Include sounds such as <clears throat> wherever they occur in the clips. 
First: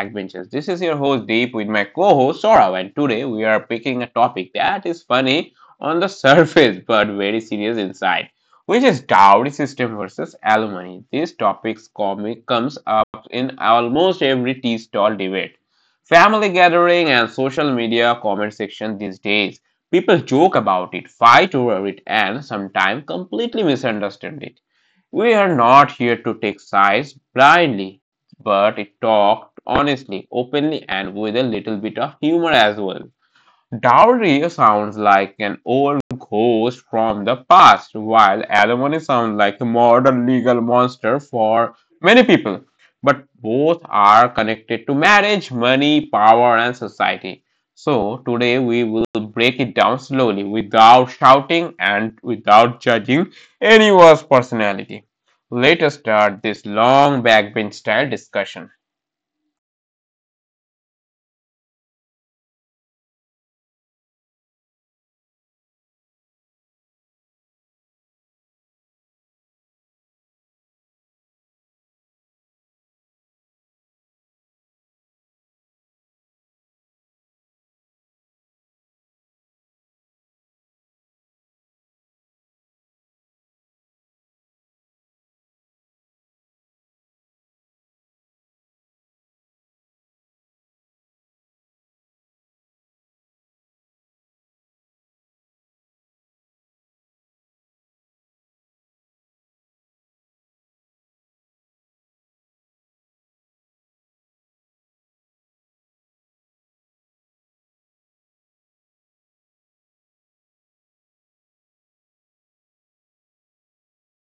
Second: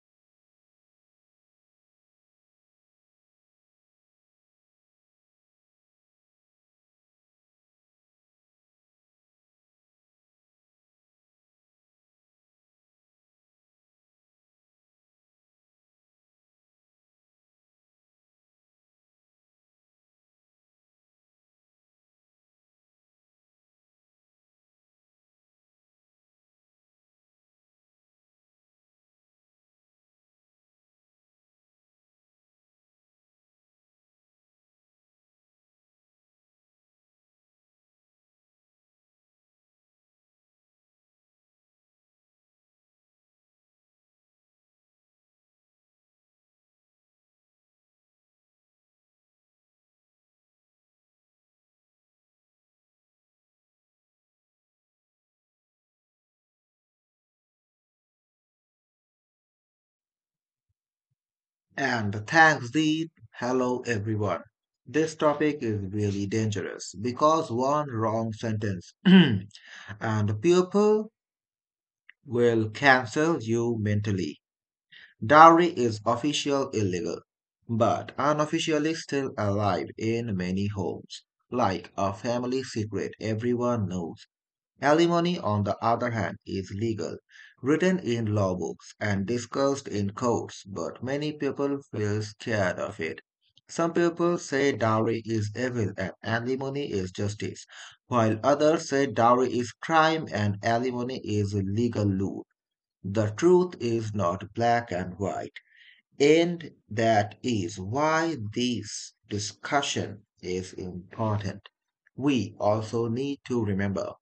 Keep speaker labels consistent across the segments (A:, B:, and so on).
A: Backbenchers. This is your host Deep with my co-host Saurav, and today we are picking a topic that is funny on the <laughs> surface but very serious inside, which is dowry system versus alimony. This topic comic comes up in almost every tea stall debate, family gathering, and social media comment section these days. People joke about it, fight over it, and sometimes completely misunderstand it. We are not here to take sides blindly, but talk honestly, openly, and with a little bit of humor as well. Dowry sounds like an old ghost from the past, while alimony sounds like a modern legal monster for many people. But both are connected to marriage, money, power, and society. So today we will break it down slowly without shouting and without judging anyone's personality. Let us start this long backbench style discussion.
B: And thanks, Deep. Hello, everyone. This topic is really dangerous because one wrong sentence <clears throat> and people will cancel you mentally. Dowry is official illegal, but unofficially still alive in many homes, like a family secret everyone knows. Alimony, on the other hand, is legal, written in law books, and discussed in courts, but many people feel scared of it. Some people say dowry is evil and alimony is justice, while others say dowry is crime and alimony is a legal rule. The truth is not black and white. And that is why this discussion is important. We also need to remember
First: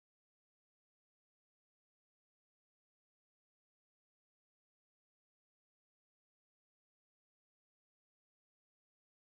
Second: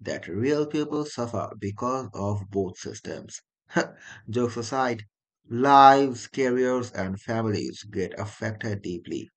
B: that real people suffer because of both systems. <laughs> Jokes aside, lives, careers, and families get affected deeply.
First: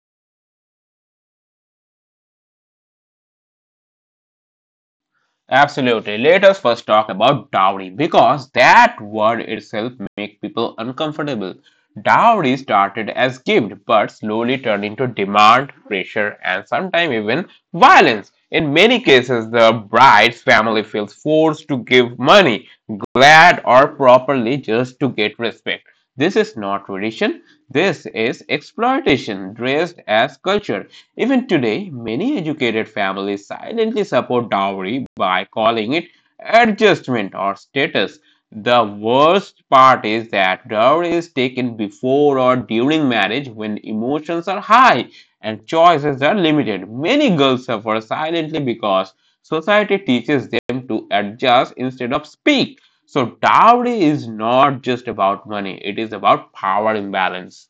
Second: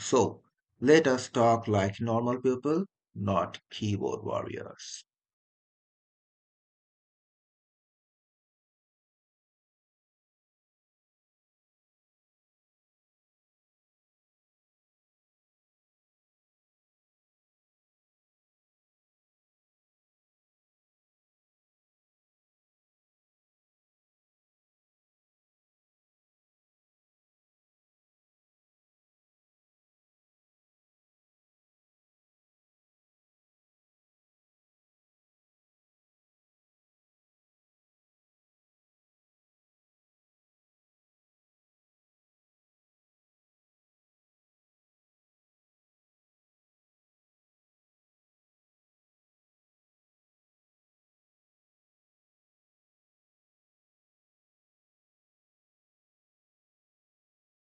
B: So, let us talk like normal people, not keyboard warriors.
A: Absolutely. Let us first talk about dowry because that word itself makes people uncomfortable. Dowry started as gift but slowly turned into demand, pressure, and sometimes even violence. In many cases, the bride's family feels forced to give money, glad or properly, just to get respect. This is not tradition, this is exploitation dressed as culture. Even today, many educated families silently support dowry by calling it adjustment or status. The worst part is that dowry is taken before or during marriage when emotions are high and choices are limited. Many girls suffer silently because society teaches them to adjust instead of speak. So dowry is not just about money, it is about power imbalance.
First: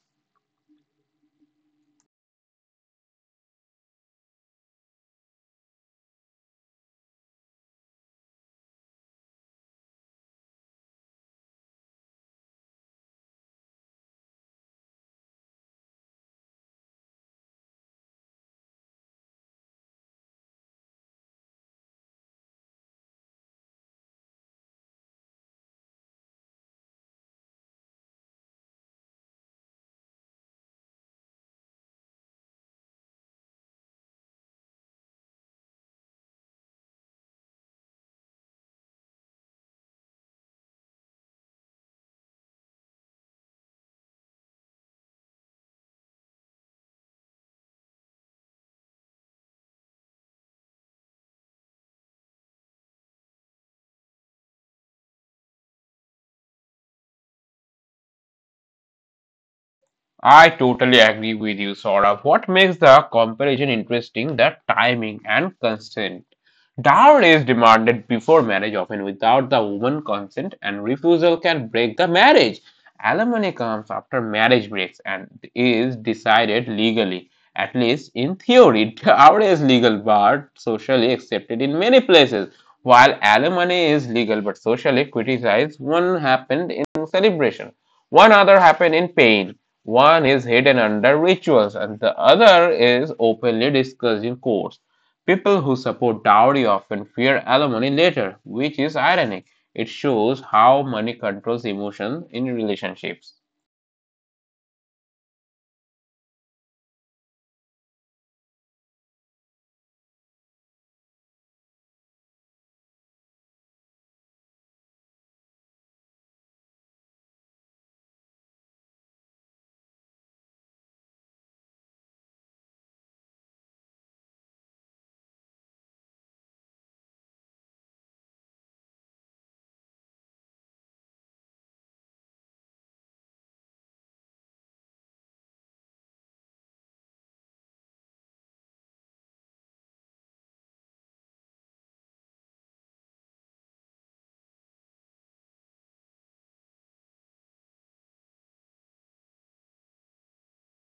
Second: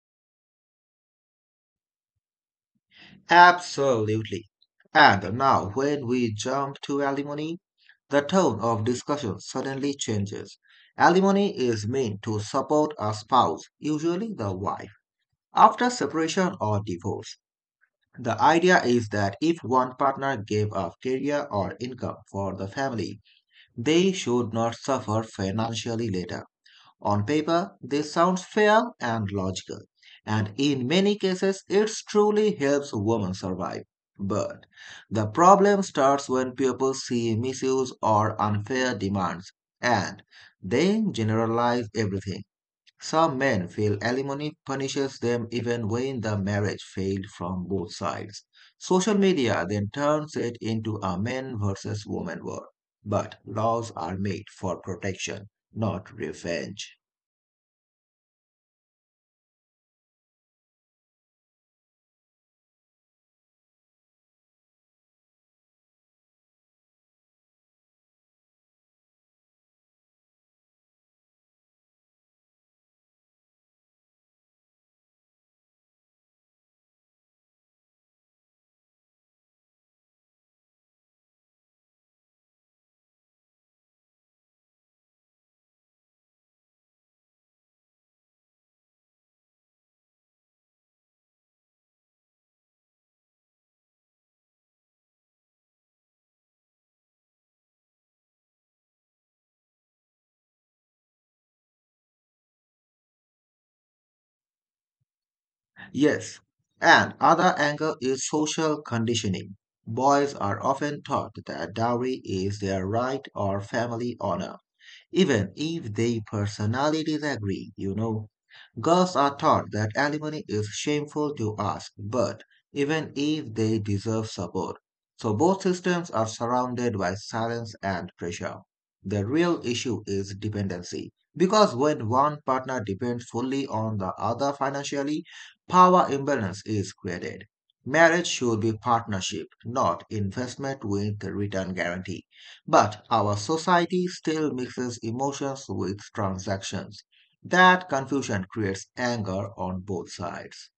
B: Absolutely. And now, when we jump to alimony, the tone of discussion suddenly changes. Alimony is meant to support a spouse, usually the wife. After separation or divorce, the idea is that if one partner gave up career or income for the family, they should not suffer financially later. On paper, this sounds fair and logical, and in many cases, it truly helps women survive. But the problem starts when people see misuse or unfair demands, and they generalize everything. Some men feel alimony punishes them even when the marriage failed from both sides. Social media then turns it into a men versus women war. But laws are made for protection, not revenge.
A: I totally agree with you, Saurabh. What makes the comparison interesting, the timing and consent. Dowry is demanded before marriage, often without the woman's consent, and refusal can break the marriage. Alimony comes after marriage breaks and is decided legally, at least in theory. <laughs> Dowry is legal but socially accepted in many places, while alimony is legal but socially criticized. One happened in celebration, one other happened in pain. One is hidden under rituals, and the other is openly discussed in courts. People who support dowry often fear alimony later, which is ironic. It shows how money controls emotions in relationships.
B: Yes, and other angle is social conditioning. Boys are often taught that dowry is their right or family honor even if their personalities agree, you know. Girls are taught that alimony is shameful to ask, but even if they deserve support. So both systems are surrounded by silence and pressure. The real issue is dependency. Because when one partner depends fully on the other financially, power imbalance is created. Marriage should be partnership, not investment with return guarantee. But our society still mixes emotions with transactions. That confusion creates anger on both sides.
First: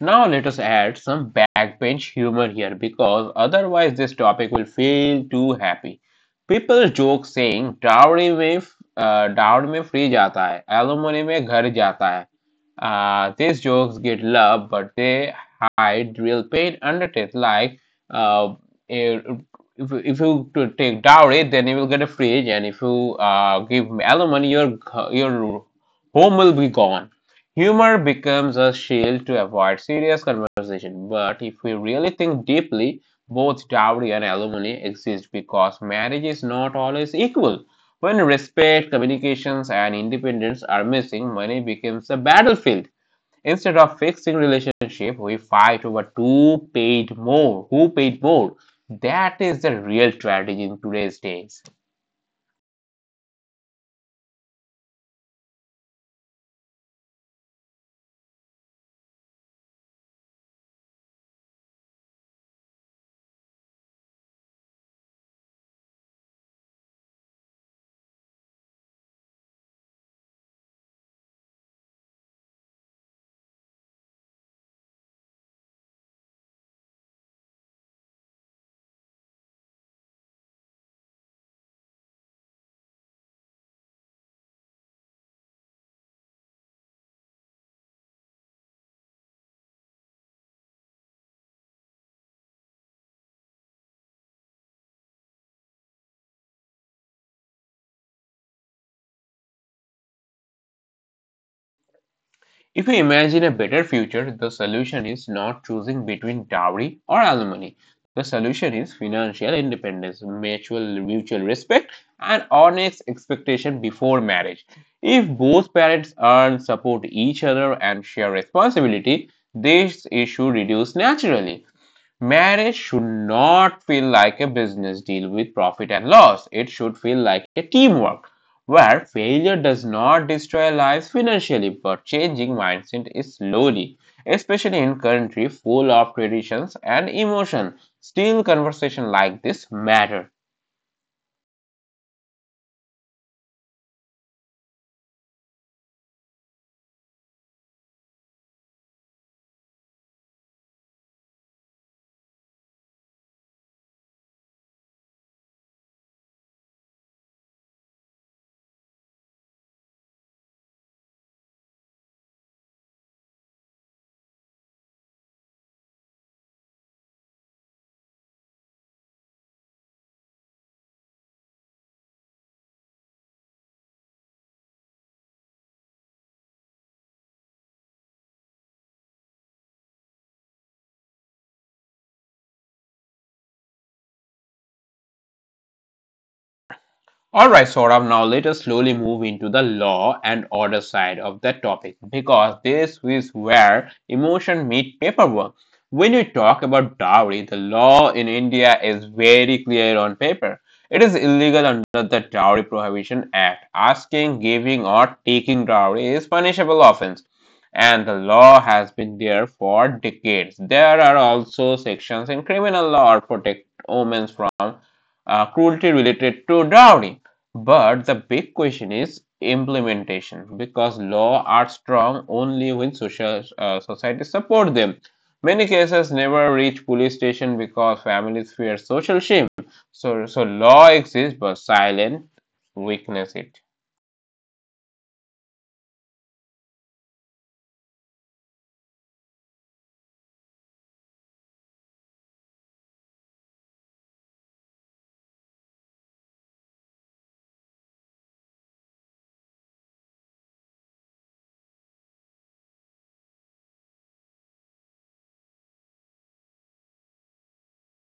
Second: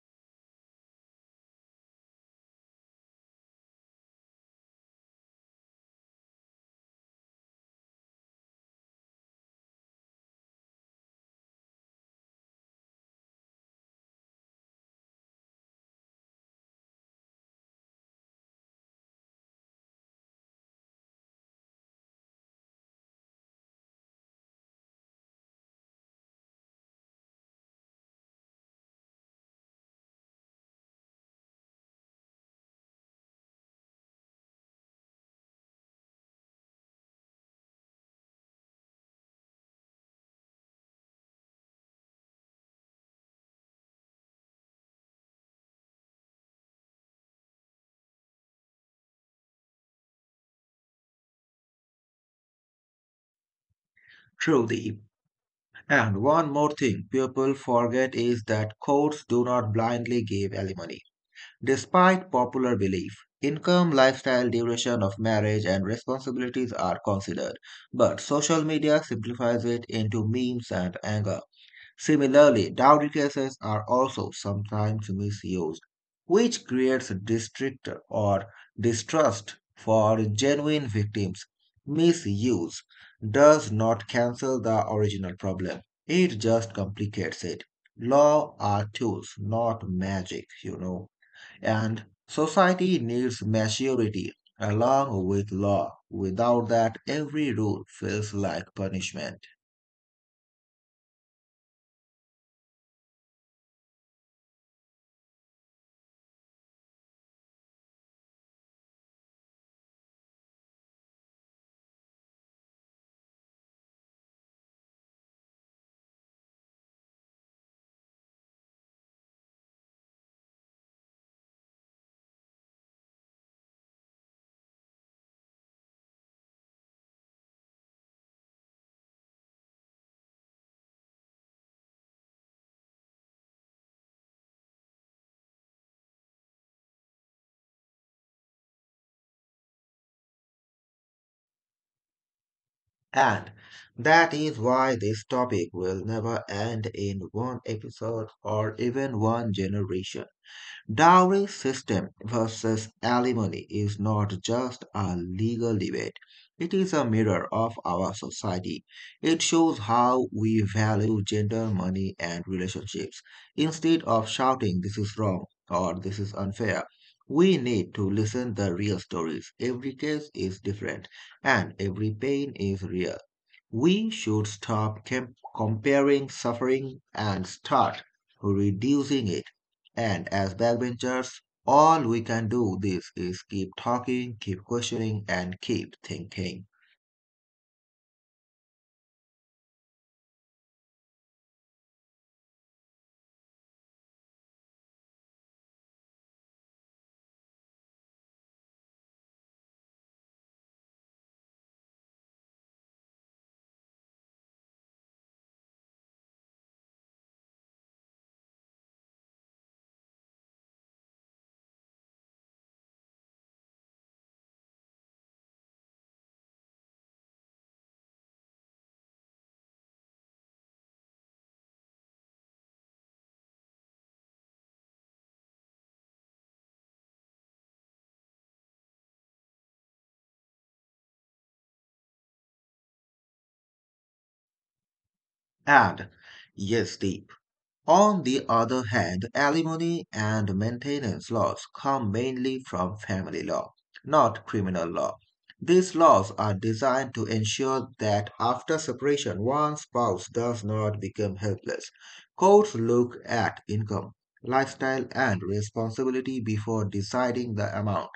A: Now let us add some backbench humor here because otherwise this topic will feel too happy. People joke saying dowry में free जाता है, alimony में ghar jata hai." These jokes get love but they hide real pain underneath. Like uh, if, if you take dowry, then you will get a fridge, and if you give alimony, your home will be gone. Humor becomes a shield to avoid serious conversation, but if we really think deeply, both dowry and alimony exist because marriage is not always equal. When respect, communications, and independence are missing, money becomes a battlefield. Instead of fixing relationship, we fight over who paid more. That is the real tragedy in today's days.
B: Truly. And one more thing people forget is that courts do not blindly give alimony. Despite popular belief, income, lifestyle, duration of marriage, and responsibilities are considered, but social media simplifies it into memes and anger. Similarly, dowry cases are also sometimes misused, which creates distrust or distrust for genuine victims. Misuse does not cancel the original problem, it just complicates it. Law are tools, not magic, you know, and society needs maturity along with law. Without that, every rule feels like punishment.
A: If we imagine a better future, the solution is not choosing between dowry or alimony. The solution is financial independence, mutual respect, and honest expectation before marriage. If both parents earn, support each other, and share responsibility, this issue reduces naturally. Marriage should not feel like a business deal with profit and loss. It should feel like a teamwork where failure does not destroy lives financially but changing mindset is slowly, especially in country full of traditions and emotion. Still conversation like this matter.
B: And that is why this topic will never end in one episode or even one generation. Dowry system versus alimony is not just a legal debate. It is a mirror of our society. It shows how we value gender, money, and relationships. Instead of shouting, this is wrong or this is unfair, we need to listen the real stories. Every case is different and every pain is real. We should stop comparing suffering and start reducing it. And as backbenchers, all we can do this is keep talking, keep questioning, and keep thinking.
A: All right, Saurabh, now let us slowly move into the law and order side of the topic because this is where emotion meet paperwork. When you talk about dowry, the law in India is very clear on paper. It is illegal under the Dowry Prohibition Act. Asking, giving, or taking dowry is punishable offense, and the law has been there for decades. There are also sections in criminal law or protect omens from cruelty related to dowry. But the big question is implementation because law are strong only when social society support them. Many cases never reach police station because families fear social shame. So law exists but silent weakness it.
B: And yes, Deep, on the other hand, alimony and maintenance laws come mainly from family law, not criminal law. These laws are designed to ensure that after separation, one spouse does not become helpless. Courts look at income, lifestyle, and responsibility before deciding the amount.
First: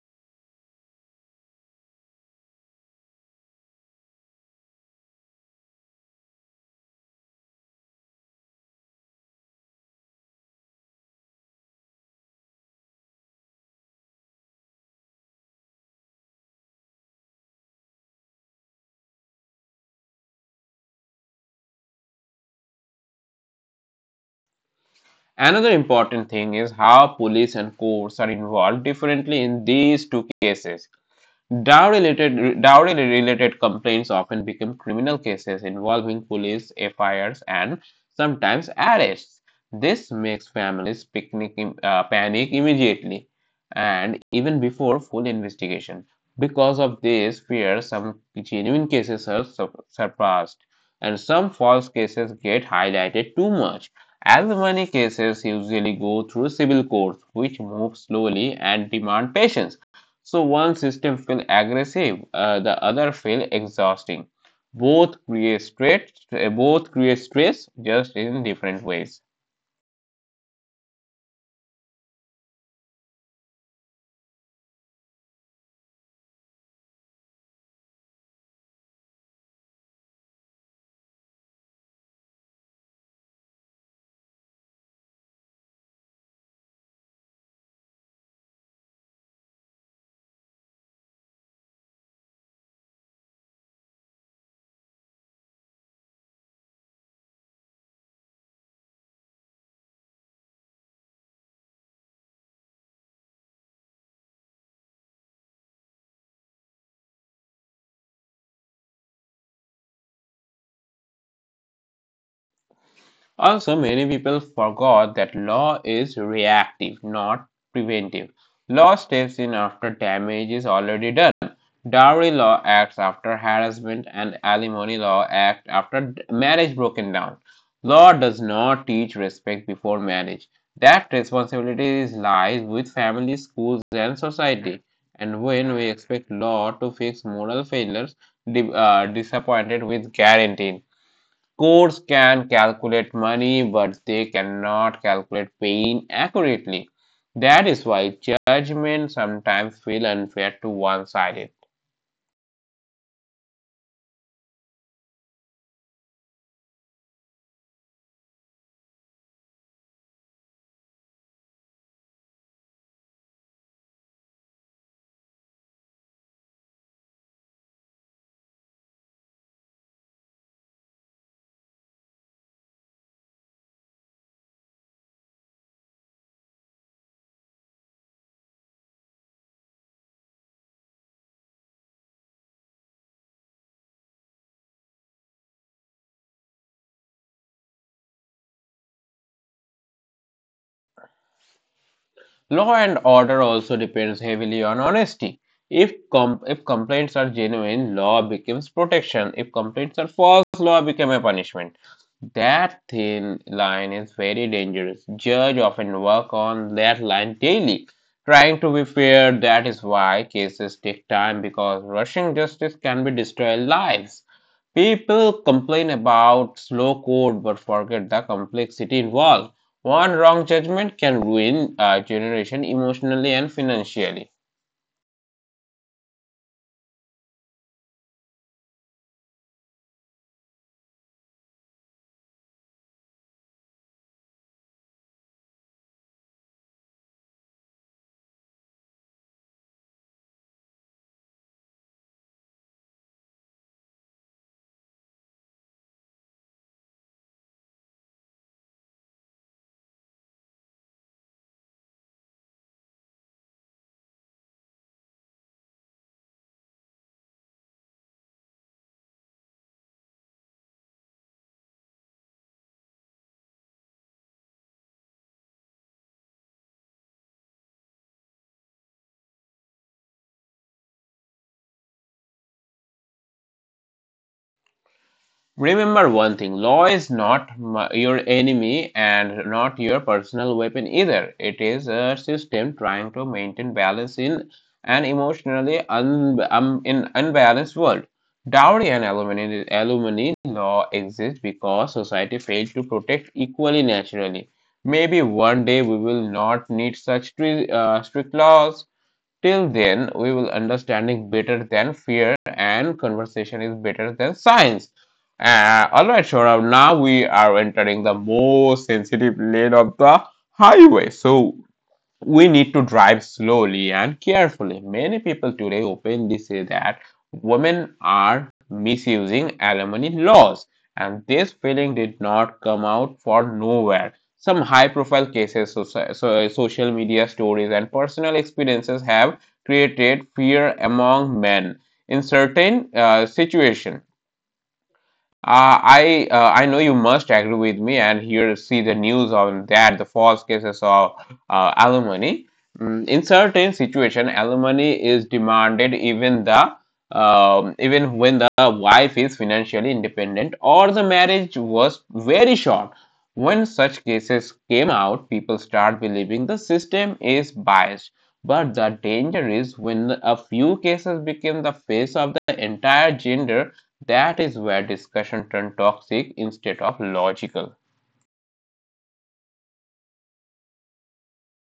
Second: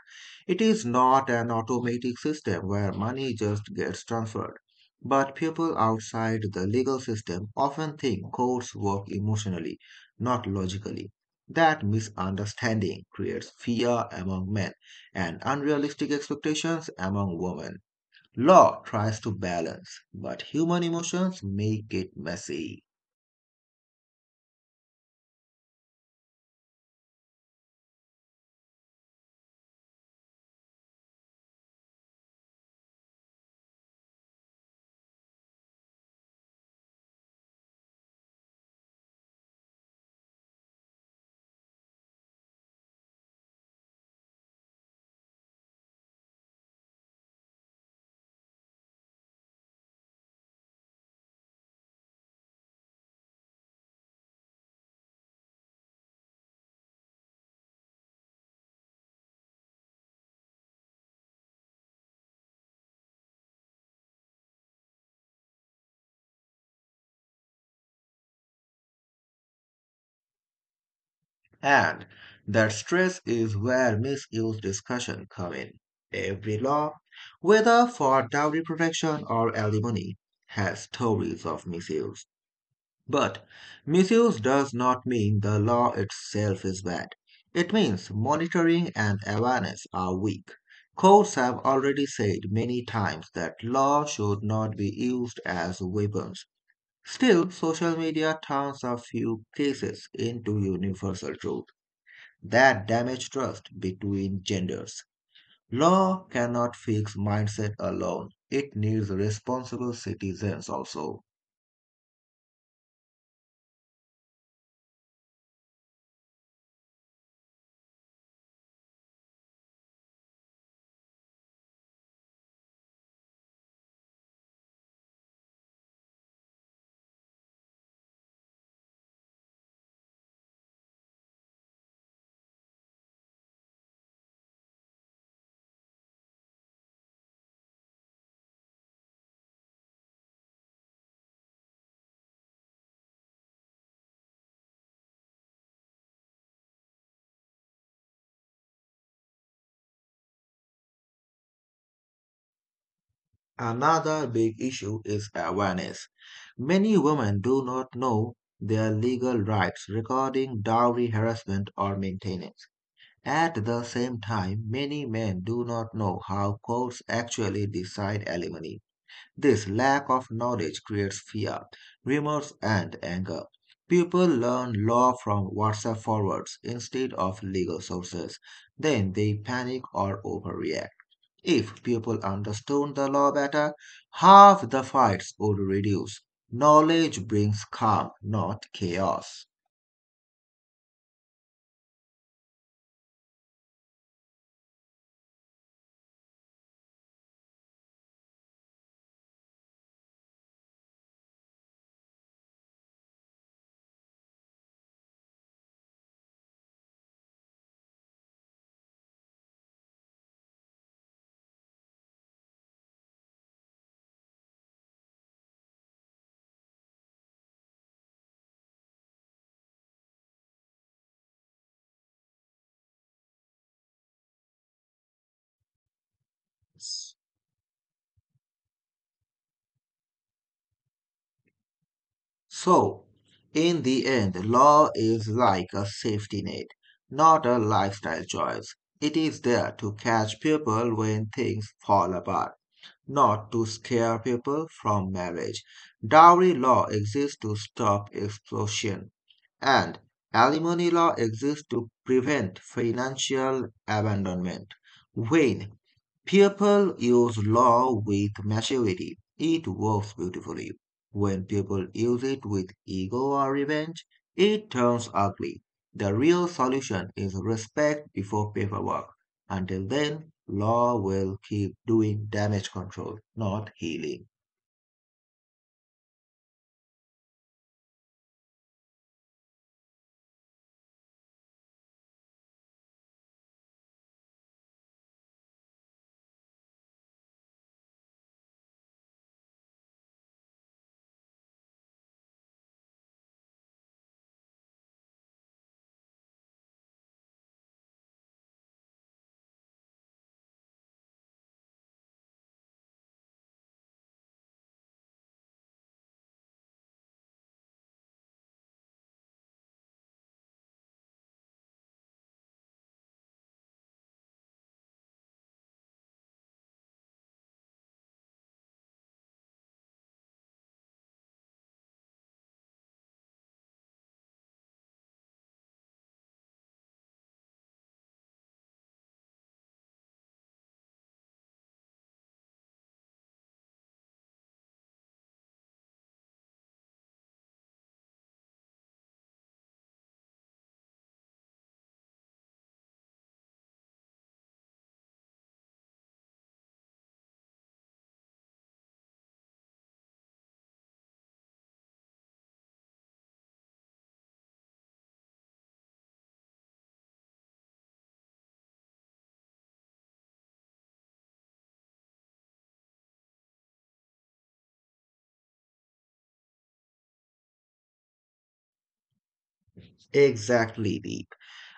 B: It is not an automatic system where money just gets transferred, but people outside the legal system often think courts work emotionally, not logically. That misunderstanding creates fear among men and unrealistic expectations among women. Law tries to balance, but human emotions make it messy.
A: Another important thing is how police and courts are involved differently in these two cases. Dowry-related complaints often become criminal cases involving police FIRs and sometimes arrests. This makes families panic immediately and even before full investigation. Because of this fear, some genuine cases are surpassed and some false cases get highlighted too much. As many cases usually go through civil courts, which move slowly and demand patience. So one system feels aggressive, the other feels exhausting. Both create stress, both create stress just in different ways.
B: And that stress is where misuse discussion come in. Every law, whether for dowry protection or alimony, has stories of misuse. But misuse does not mean the law itself is bad. It means monitoring and awareness are weak. Courts have already said many times that law should not be used as weapons. Still, social media turns a few cases into universal truth that damage trust between genders. Law cannot fix mindset alone, it needs responsible citizens also.
A: Also, many people forgot that law is reactive, not preventive. Law steps in after damage is already done. Dowry law acts after harassment and alimony law act after marriage broken down. Law does not teach respect before marriage. That responsibility is lies with family, schools, and society. And when we expect law to fix moral failures, disappointed with guaranteeing. Courts can calculate money, but they cannot calculate pain accurately. That is why judgments sometimes feel unfair to one-sided.
B: Another big issue is awareness. Many women do not know their legal rights regarding dowry harassment or maintenance. At the same time, many men do not know how courts actually decide alimony. This lack of knowledge creates fear, remorse, and anger. People learn law from WhatsApp forwards instead of legal sources. Then they panic or overreact. If people understood the law better, half the fights would reduce. Knowledge brings calm, not chaos.
A: Law and order also depends heavily on honesty. If complaints are genuine, law becomes protection. If complaints are false, law becomes a punishment. That thin line is very dangerous. Judge often work on that line daily. Trying to be fair, that is why cases take time because rushing justice can be destroy lives. People complain about slow court, but forget the complexity involved. One wrong judgment can ruin a generation emotionally and financially.
B: So, in the end, law is like a safety net, not a lifestyle choice. It is there to catch people when things fall apart, not to scare people from marriage. Dowry law exists to stop explosion, and alimony law exists to prevent financial abandonment. When people use law with maturity, it works beautifully. When people use it with ego or revenge, it turns ugly. The real solution is respect before paperwork. Until then, law will keep doing damage control, not healing.
A: Remember one thing law is not your enemy and not your personal weapon either. It is a system trying to maintain balance in an emotionally in unbalanced world. Dowry and alimony law exists because society failed to protect equally naturally. Maybe one day we will not need such strict laws. Till then, we will understanding better than fear and conversation is better than science. All right, Shorav. Now we are entering the most sensitive lane of the highway. So we need to drive slowly and carefully. Many people today openly say that women are misusing alimony laws, and this feeling did not come out for nowhere. Some high profile cases, social media stories, and personal experiences have created fear among men in certain situations. I know you must agree with me, and here see the news on that the false cases of alimony. In certain situation, alimony is demanded even when the wife is financially independent or the marriage was very short. When such cases came out, people start believing the system is biased. But the danger is when a few cases become the face of the entire gender that is where discussion turned toxic instead of logical.
B: Exactly, Deep.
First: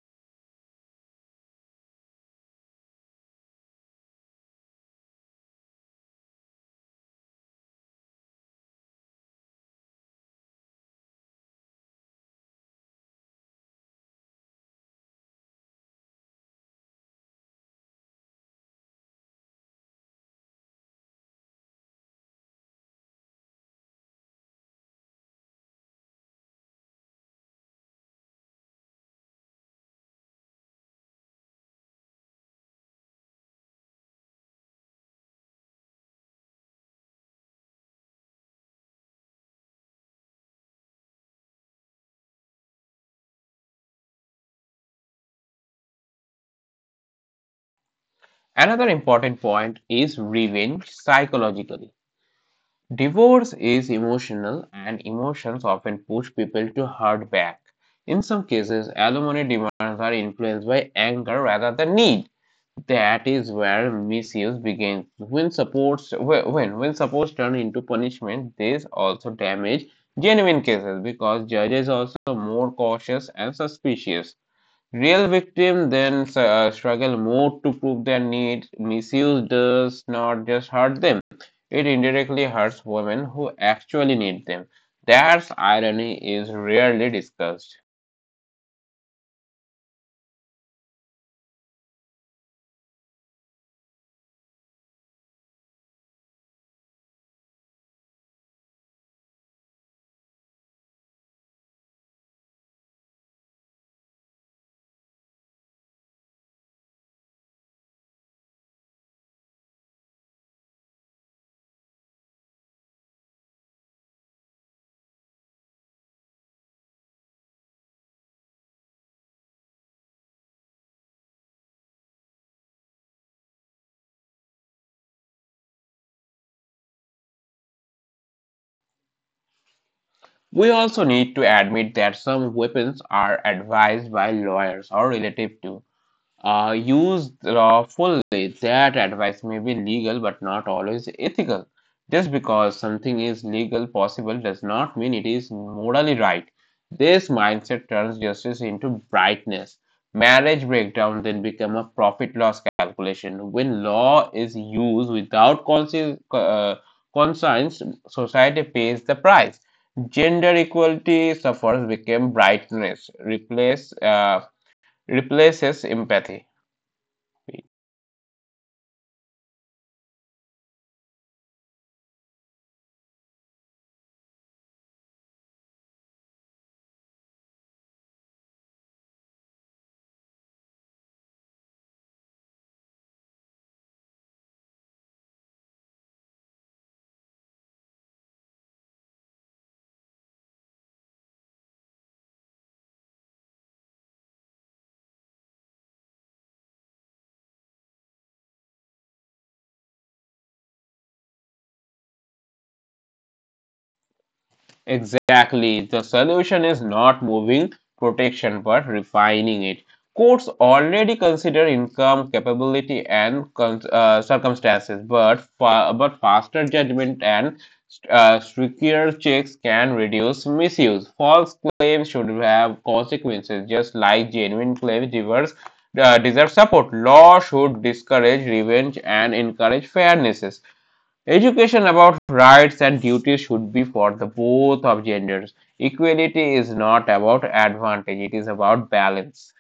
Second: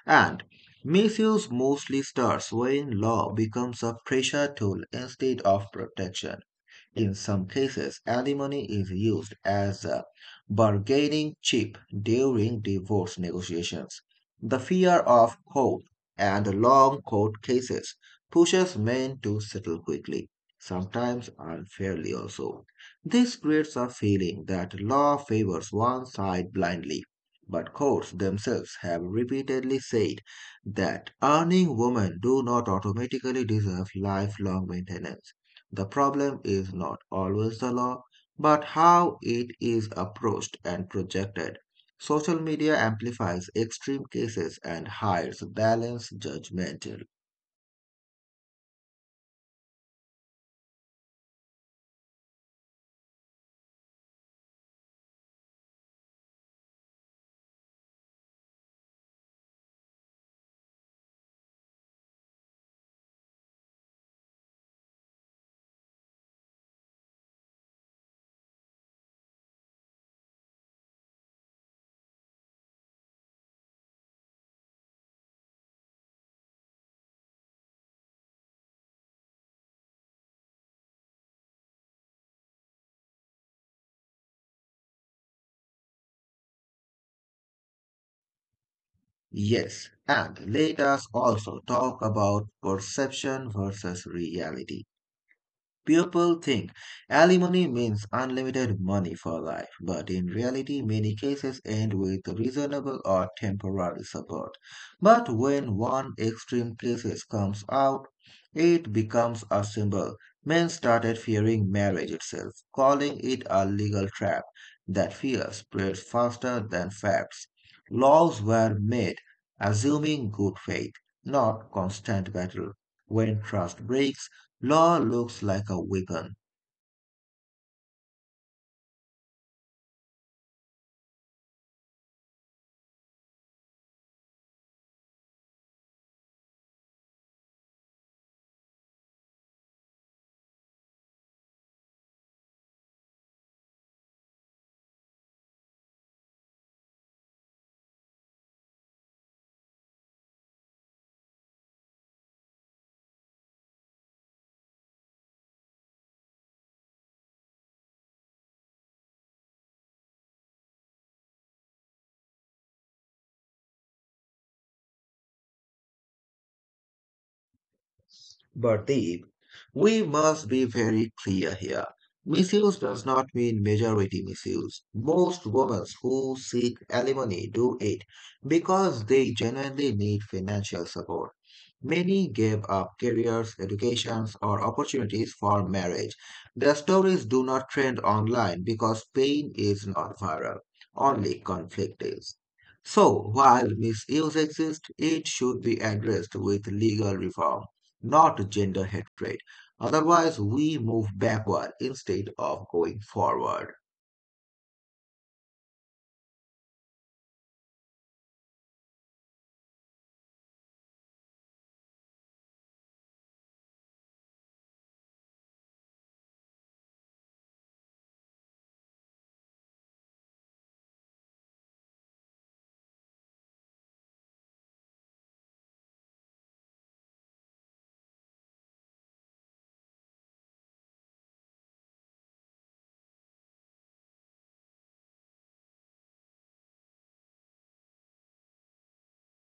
B: And misuse mostly starts when law becomes a pressure tool instead of protection. In some cases, alimony is used as a bargaining chip during divorce negotiations. The fear of court and long court cases pushes men to settle quickly, sometimes unfairly also. This creates a feeling that law favors one side blindly. But courts themselves have repeatedly said that earning women do not automatically deserve lifelong maintenance. The problem is not always the law, but how it is approached and projected. Social media amplifies extreme cases and hides balanced judgment.
A: Another important point is revenge psychologically. Divorce is emotional, and emotions often push people to hurt back. In some cases, alimony demands are influenced by anger rather than need. That is where misuse begins. When supports turn into punishment, this also damage genuine cases because judges are also more cautious and suspicious. Real victims then struggle more to prove their need. Misuse does not just hurt them, it indirectly hurts women who actually need them. That irony is rarely discussed.
B: Yes, and let us also talk about perception versus reality. People think alimony means unlimited money for life, but in reality, many cases end with reasonable or temporary support. But when one extreme crisis comes out, it becomes a symbol. Men started fearing marriage itself, calling it a legal trap. That fear spreads faster than facts. Laws were made assuming good faith, not constant battle. When trust breaks, law looks like a weapon.
A: We also need to admit that some weapons are advised by lawyers or relative to. Used lawfully, that advice may be legal but not always ethical. Just because something is legal possible does not mean it is morally right. This mindset turns justice into brightness. Marriage breakdown then become a profit loss calculation. When law is used without conscience, society pays the price. Gender equality suffers became brightness, replaces empathy.
B: But Deep, we must be very clear here. Misuse does not mean majority misuse. Most women who seek alimony do it because they genuinely need financial support. Many gave up careers, educations, or opportunities for marriage. Their stories do not trend online because pain is not viral, only conflict is. So, while misuse exists, it should be addressed with legal reform not gender hatred. Otherwise, we move backward instead of going forward.
A: Exactly. The solution is not moving protection but refining it. Courts already consider income, capability, and circumstances, but but faster judgment and stricter checks can reduce misuse. False claims should have consequences, just like genuine deserve support. Law should discourage revenge and encourage fairnesses. Education about rights and duties should be for the both of genders. Equality is not about advantage, it is about balance.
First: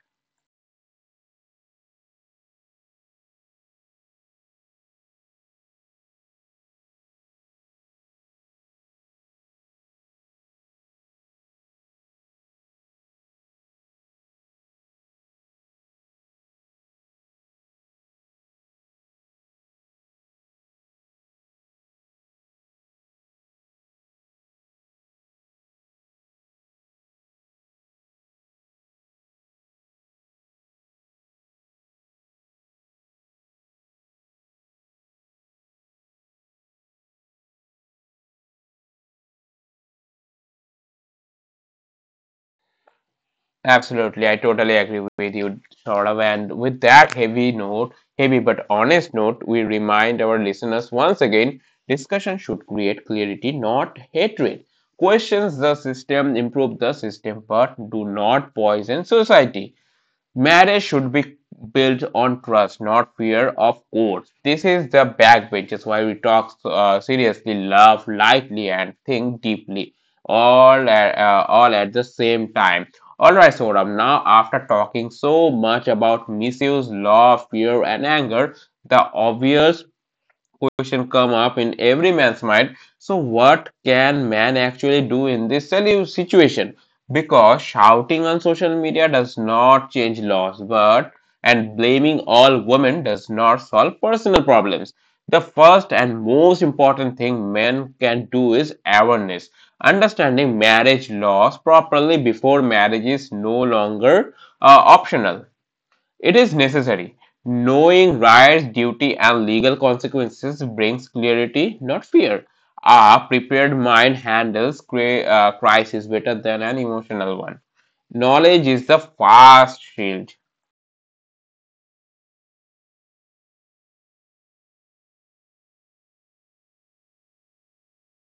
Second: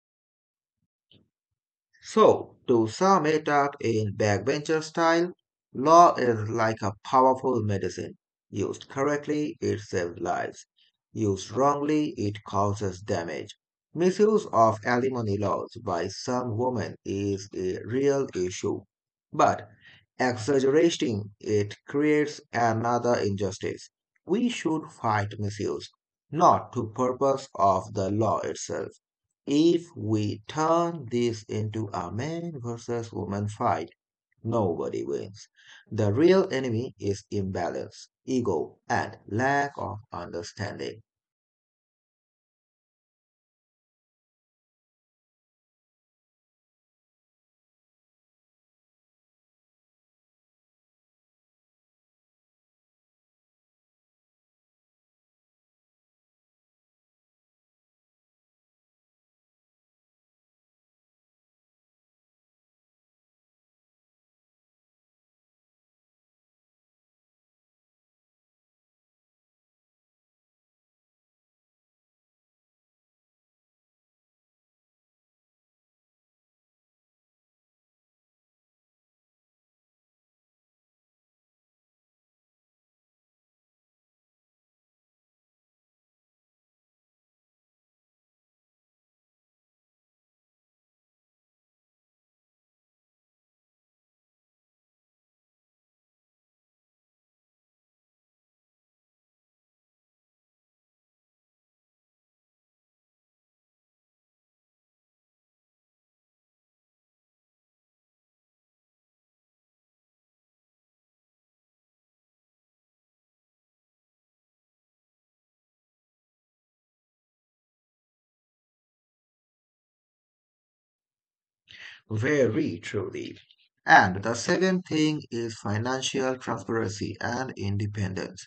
B: So, to sum it up in backbencher style, law is like a powerful medicine. Used correctly, it saves lives. Used wrongly, it causes damage. Misuse of alimony laws by some women is a real issue, but exaggerating it creates another injustice. We should fight misuse, not to purpose of the law itself. If we turn this into a man versus woman fight, nobody wins. The real enemy is imbalance, ego, and lack of understanding.
A: Absolutely, I totally agree with you, Saurav. And with that heavy note, heavy but honest note, we remind our listeners once again discussion should create clarity, not hatred. Questions the system, improve the system, but do not poison society. Marriage should be built on trust, not fear of courts. This is the backbenches why we talk seriously, love lightly, and think deeply, all at the same time. All right, Soram. Now, after talking so much about misuse, love, fear, and anger, the obvious question come up in every man's mind. So what can man actually do in this situation? Because shouting on social media does not change laws, but and blaming all women does not solve personal problems. The first and most important thing men can do is awareness. Understanding marriage laws properly before marriage is no longer optional. It is necessary. Knowing rights, duty, and legal consequences brings clarity, not fear. A prepared mind handles crisis better than an emotional one. Knowledge is the fast shield.
B: Very truly. And the second thing is financial transparency and independence.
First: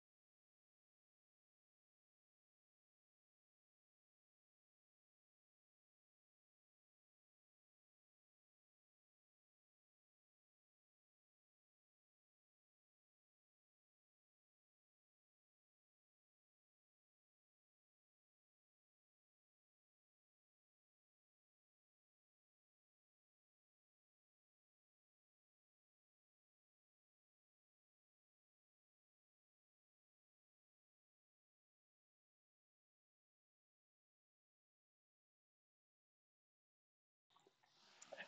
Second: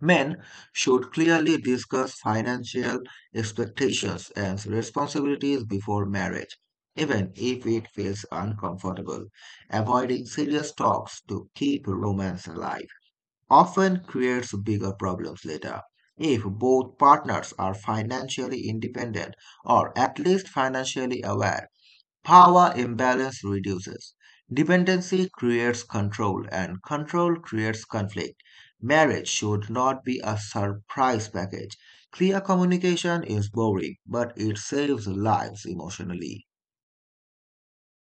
B: Men should clearly discuss financial expectations and responsibilities before marriage, even if it feels uncomfortable. Avoiding serious talks to keep romance alive often creates bigger problems later. If both partners are financially independent or at least financially aware, power imbalance reduces. Dependency creates control, and control creates conflict. Marriage should not be a surprise package. Clear communication is boring, but it saves lives emotionally.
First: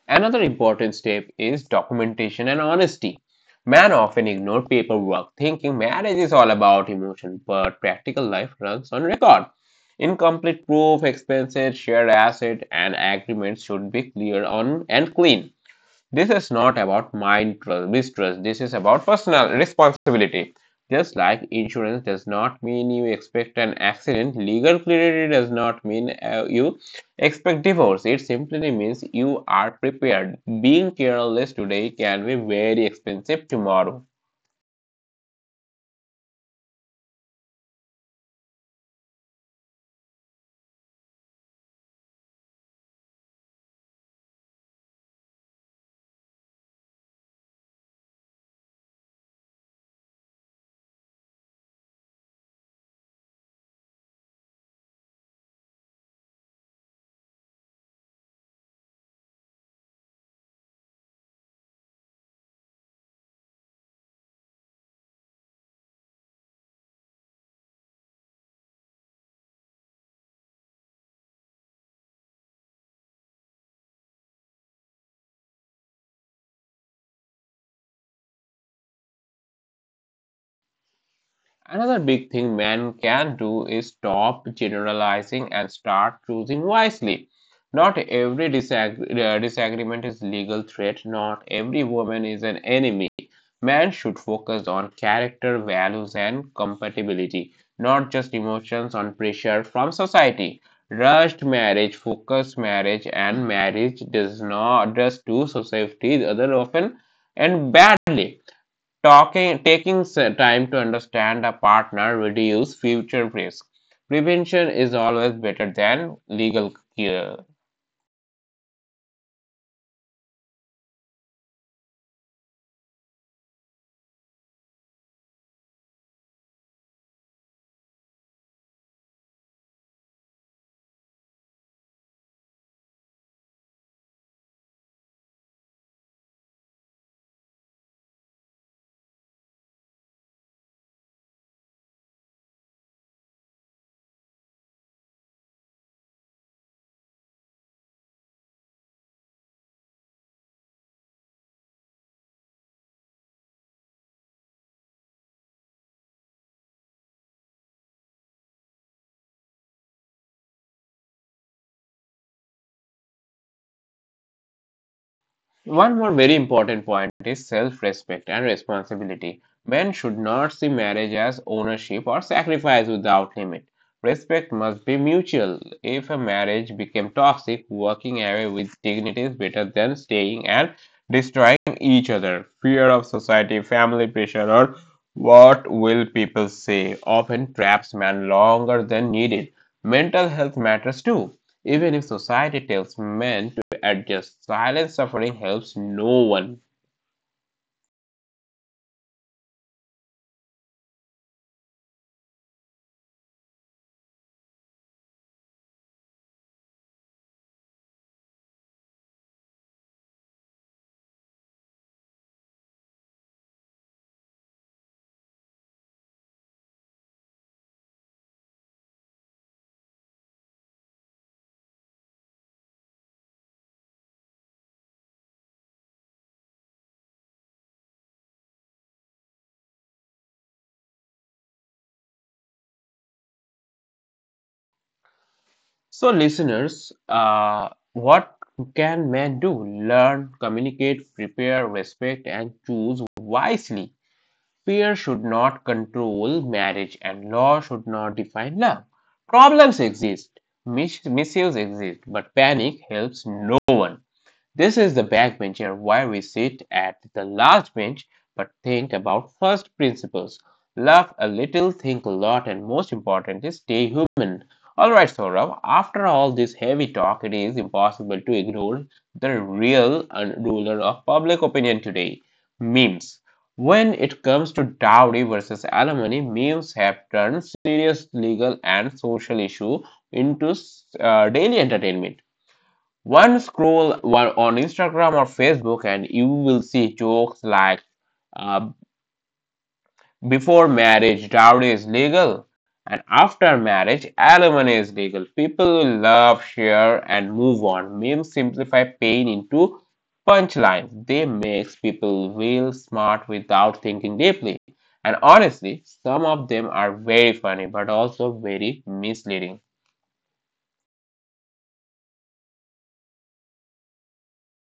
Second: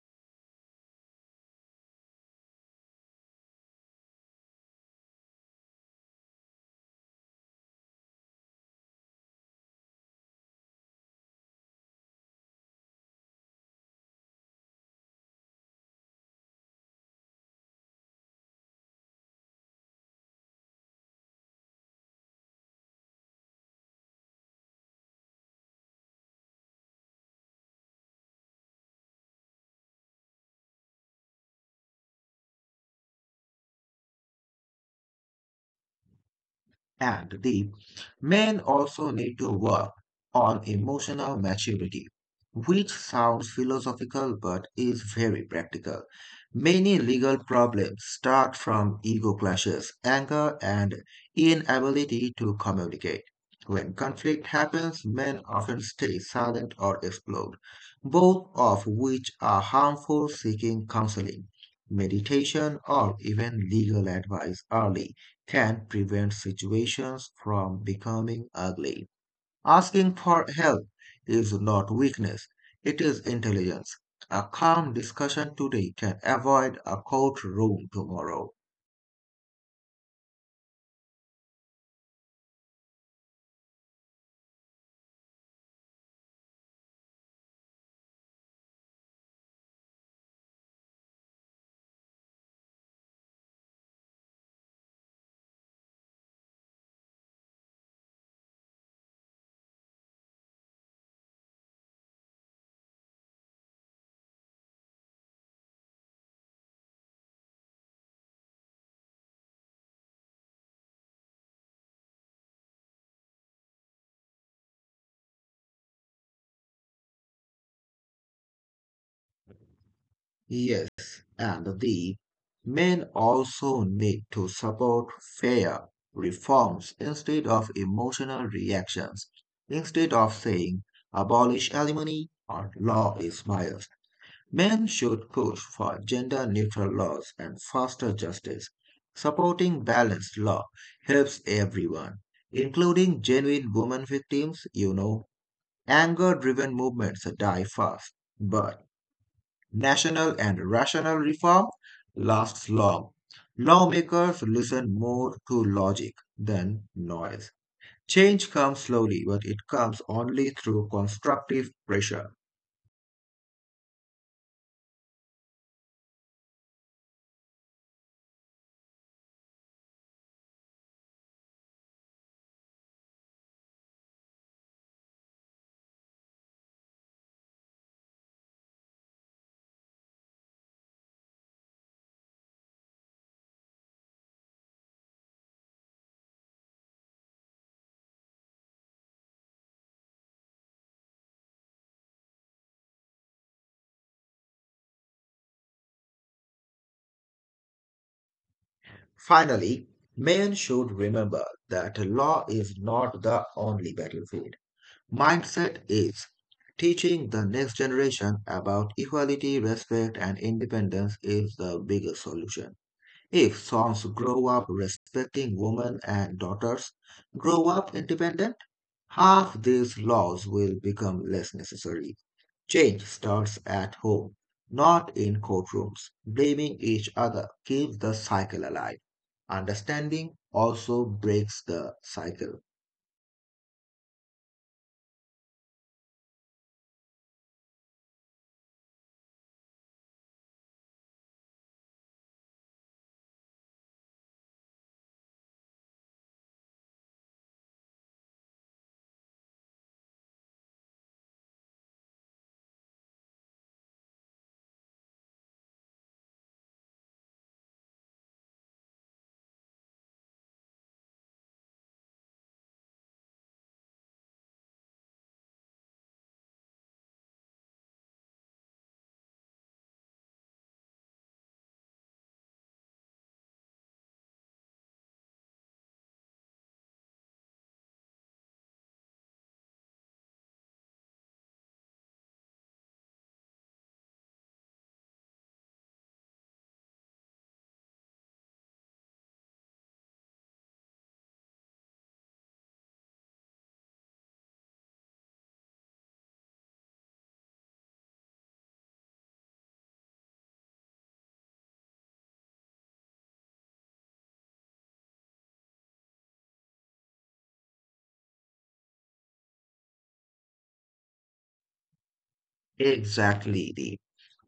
A: Another important step is documentation and honesty. Men often ignore paperwork, thinking marriage is all about emotion, but practical life runs on record. Incomplete proof, expenses, shared asset, and agreements should be clear on and clean. This is not about mind mistrust. This is about personal responsibility. Just like insurance does not mean you expect an accident, legal clarity does not mean you expect divorce. It simply means you are prepared. Being careless today can be very expensive tomorrow.
B: And the men also need to work on emotional maturity, which sounds philosophical but is very practical. Many legal problems start from ego clashes, anger, and inability to communicate. When conflict happens, men often stay silent or explode, both of which are harmful seeking counseling, meditation, or even legal advice early can prevent situations from becoming ugly. Asking for help is not weakness, it is intelligence. A calm discussion today can avoid a courtroom tomorrow.
A: Another big thing men can do is stop generalizing and start choosing wisely. Not every disagreement is legal threat. Not every woman is an enemy. Man should focus on character, values, and compatibility, not just emotions on pressure from society. Rushed marriage, focused marriage, and marriage does not just do society other often and badly. Talking, taking time to understand a partner reduce future risk. Prevention is always better than legal cure.
B: Yes, and the men also need to support fair reforms instead of emotional reactions. Instead of saying abolish alimony or law is my men should push for gender neutral laws and faster justice. Supporting balanced law helps everyone, including genuine women victims, you know. Anger driven movements die fast, but national and rational reform lasts long. Lawmakers listen more to logic than noise. Change comes slowly, but it comes only through constructive pressure.
A: One more very important point is self respect and responsibility. Men should not see marriage as ownership or sacrifice without limit. Respect must be mutual. If a marriage became toxic, walking away with dignity is better than staying and destroying each other. Fear of society, family pressure, or what will people say often traps men longer than needed. Mental health matters too. Even if society tells men adjust. Silent suffering helps no one.
B: Finally, men should remember that law is not the only battlefield. Mindset is. Teaching the next generation about equality, respect, and independence is the biggest solution. If sons grow up respecting women and daughters, grow up independent, half these laws will become less necessary. Change starts at home, not in courtrooms. Blaming each other keeps the cycle alive. Understanding also breaks the cycle.
A: So, listeners, what can man do? Learn, communicate, prepare, respect, and choose wisely. Fear should not control marriage, and law should not define love. Problems exist, misuse exist, but panic helps no one. This is the backbencher where we sit at the last bench but think about first principles. Laugh a little, think a lot, and most importantly, stay human. Alright, Saurabh, after all this heavy talk, it is impossible to ignore the real ruler of public opinion today: memes. When it comes to dowry versus alimony, memes have turned serious legal and social issue into daily entertainment. One scroll while on Instagram or Facebook, and you will see jokes like uh, before marriage, dowry is legal, and after marriage, alimony is legal. People will love, share, and move on. Memes simplify pain into punchlines. They makes people feel smart without thinking deeply. And honestly, some of them are very funny, but also very misleading.
B: Exactly, Deep.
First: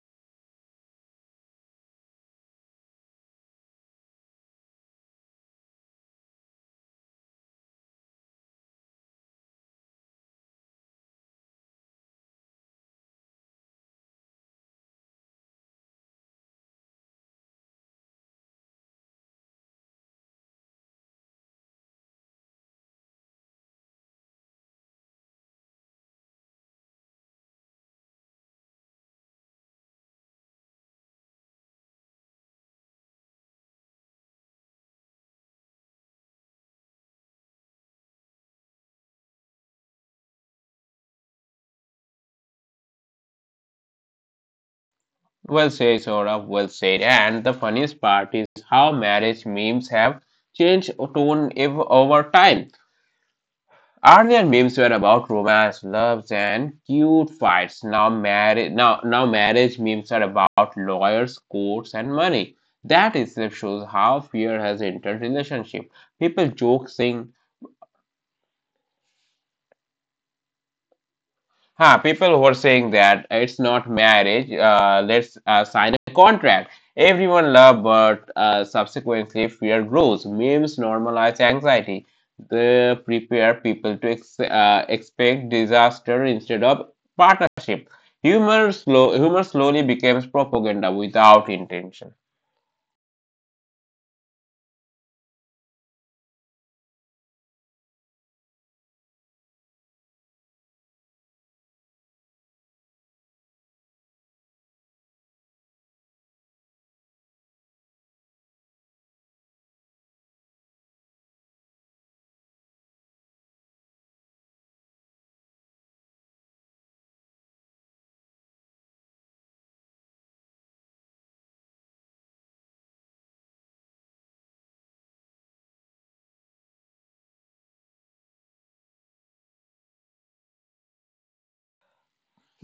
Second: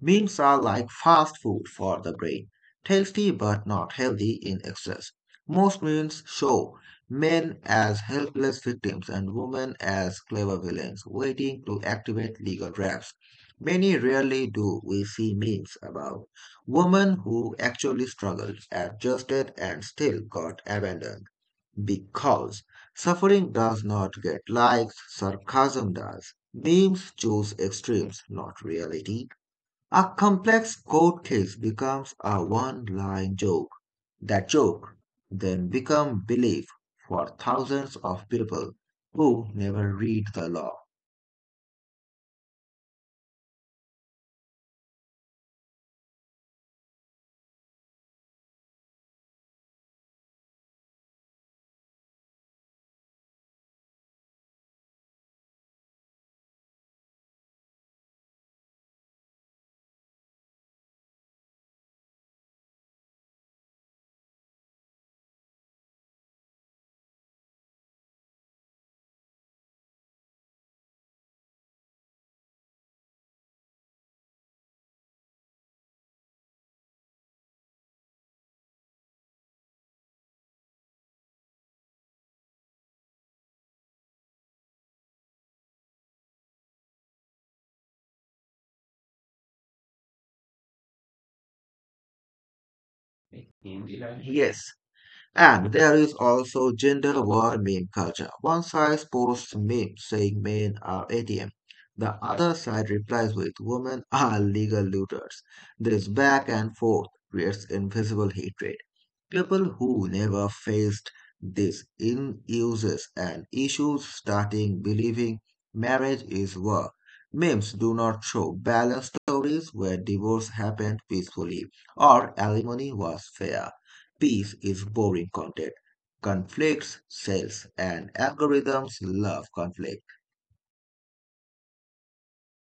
B: Beans are like fast food for the brain, tasty but not healthy in excess. Most memes show men as helpless victims and women as clever villains waiting to activate legal traps. Many rarely do we see memes about women who actually struggled, adjusted, and still got abandoned because suffering does not get likes, sarcasm does. Memes choose extremes, not reality. A complex court case becomes a one-line joke. That joke then becomes belief for thousands of people who never read the law.
A: Well said, Saurabh, well said. And the funniest part is how marriage memes have changed tone over time. Earlier memes were about romance, loves, and cute fights. Now marriage memes are about lawyers, courts, and money. That itself shows how fear has entered relationship. People joke saying, huh, people were saying that it's not marriage. Let's sign a contract. Everyone loved, but subsequently fear grows. Memes normalize anxiety. They prepare people to expect disaster instead of partnership. Humor slowly becomes propaganda without intention.
B: Yes, and there is also gender war meme culture. One side posts memes saying men are ATM. The other side replies with women are legal looters. This back and forth creates invisible hatred. People who never faced this in uses and issues starting believing marriage is war. Memes do not show balanced stories where divorce happened peacefully or alimony was fair. Peace is boring content. Conflicts sales, and algorithms love conflict.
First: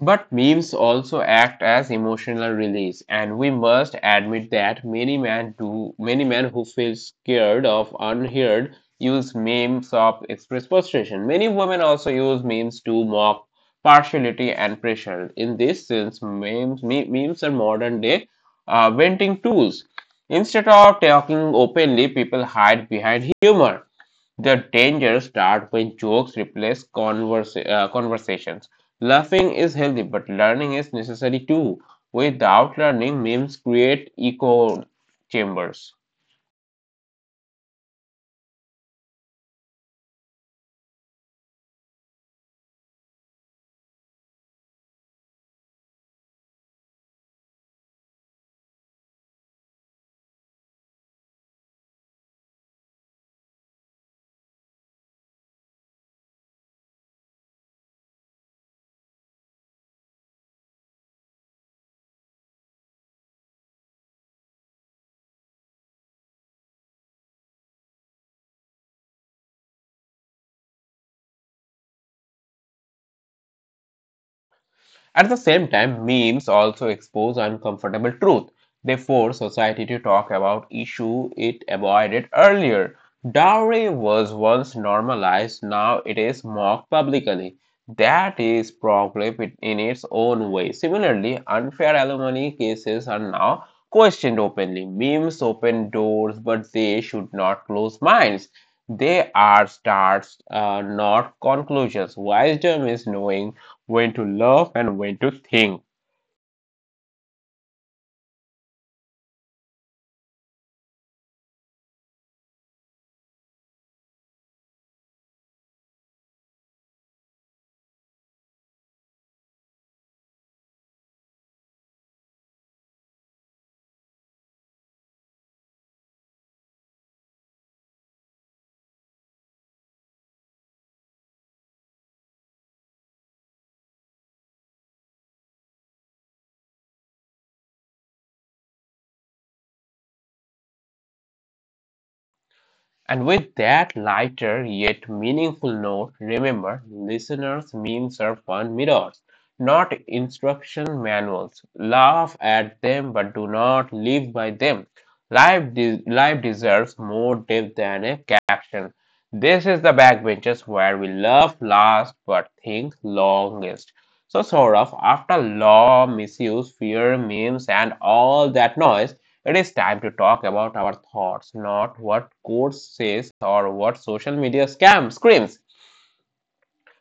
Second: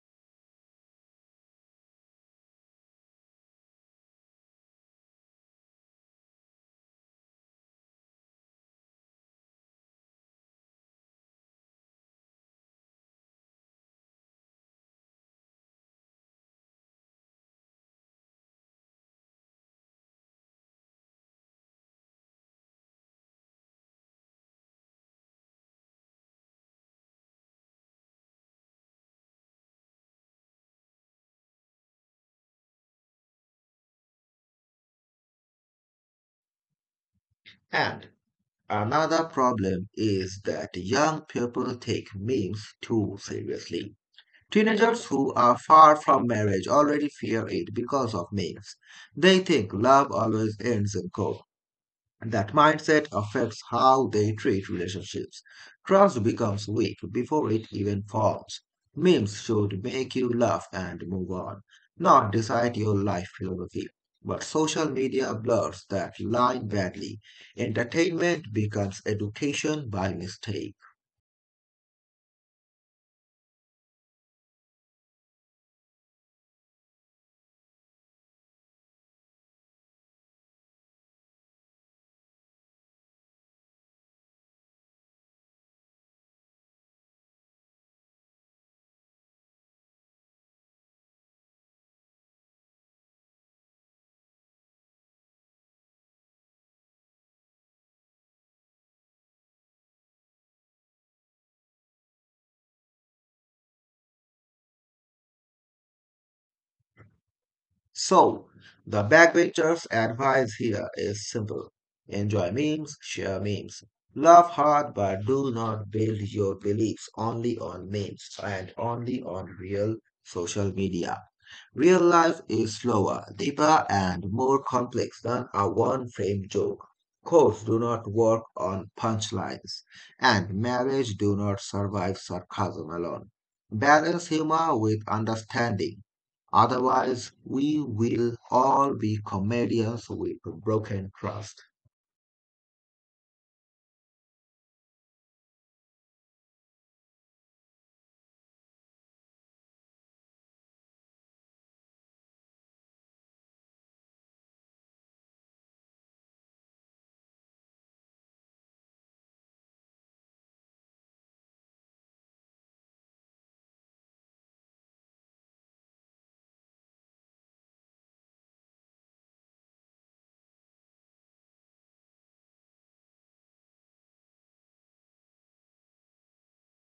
A: But memes also act as emotional release, and we must admit that many men who feel scared of unheard use memes of express frustration. Many women also use memes to mock partiality and pressure. In this sense, memes are modern day venting tools. Instead of talking openly, people hide behind humor. The dangers start when jokes replace conversations. Laughing is healthy, but learning is necessary too. Without learning, memes create echo chambers.
B: And another problem is that young people take memes too seriously. Teenagers who are far from marriage already fear it because of myths. They think love always ends in court. That mindset affects how they treat relationships. Trust becomes weak before it even forms. Memes should make you laugh and move on, not decide your life philosophy. But social media blurs that line badly. Entertainment becomes education by mistake.
A: At the same time, memes also expose uncomfortable truth. They force society to talk about issue it avoided earlier. Dowry was once normalized, now it is mocked publicly. That is problem in its own way. Similarly, unfair alimony cases are now questioned openly. Memes open doors, but they should not close minds. They are not conclusions. Wisdom is knowing when to love and when to think.
B: So, the backbenchers' advice here is simple. Enjoy memes, share memes. Laugh hard, but do not build your beliefs only on memes and only on real social media. Real life is slower, deeper, and more complex than a one frame joke. Codes do not work on punchlines, and marriage do not survive sarcasm alone. Balance humor with understanding. Otherwise, we will all be comedians with broken trust.
A: And with that lighter yet meaningful note, remember listeners' memes are fun mirrors, not instruction manuals. Laugh at them, but do not live by them. Life deserves more depth than a caption. This is the backbenches where we love last but think longest. So, Saurabh, after law, misuse, fear, memes, and all that noise, it is time to talk about our thoughts, not what code says or what social media scam screams.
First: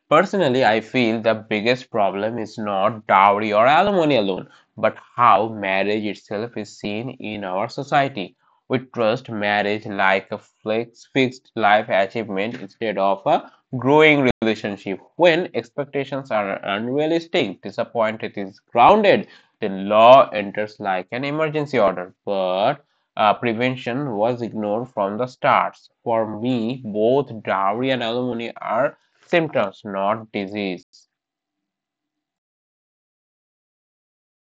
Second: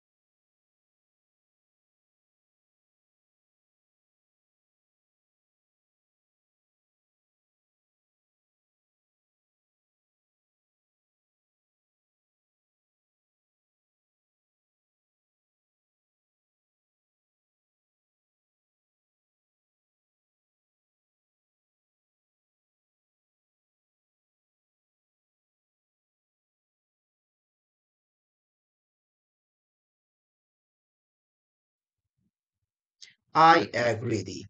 A: Personally, I feel the biggest problem is not dowry or alimony alone, but how marriage itself is seen in our society. We trust marriage like a fixed life achievement instead of a growing relationship. When expectations are unrealistic, disappointment is grounded, the law enters like an emergency order. But prevention was ignored from the start. For me, both dowry and alimony are symptoms, not disease.
B: I agree.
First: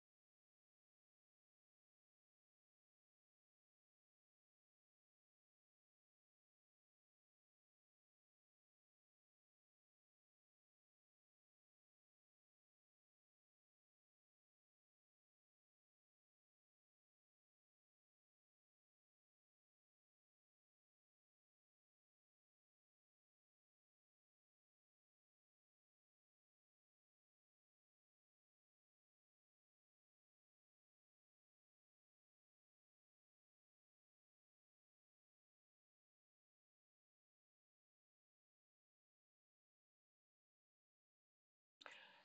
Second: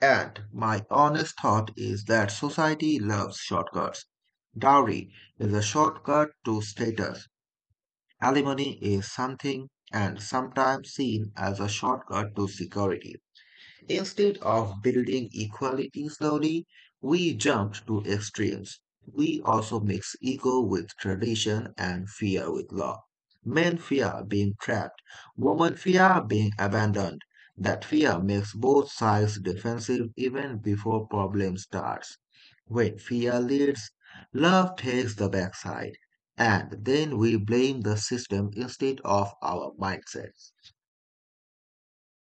B: And my honest thought is that society loves shortcuts. Dowry is a shortcut to status. Alimony is something and sometimes seen as a shortcut to security. Instead of building equality slowly, we jumped to extremes. We also mix ego with tradition and fear with law. Men fear being trapped, women fear being abandoned. That fear makes both sides defensive even before problem starts. When fear leads, love takes the backside, and then we blame the system instead of our mindsets.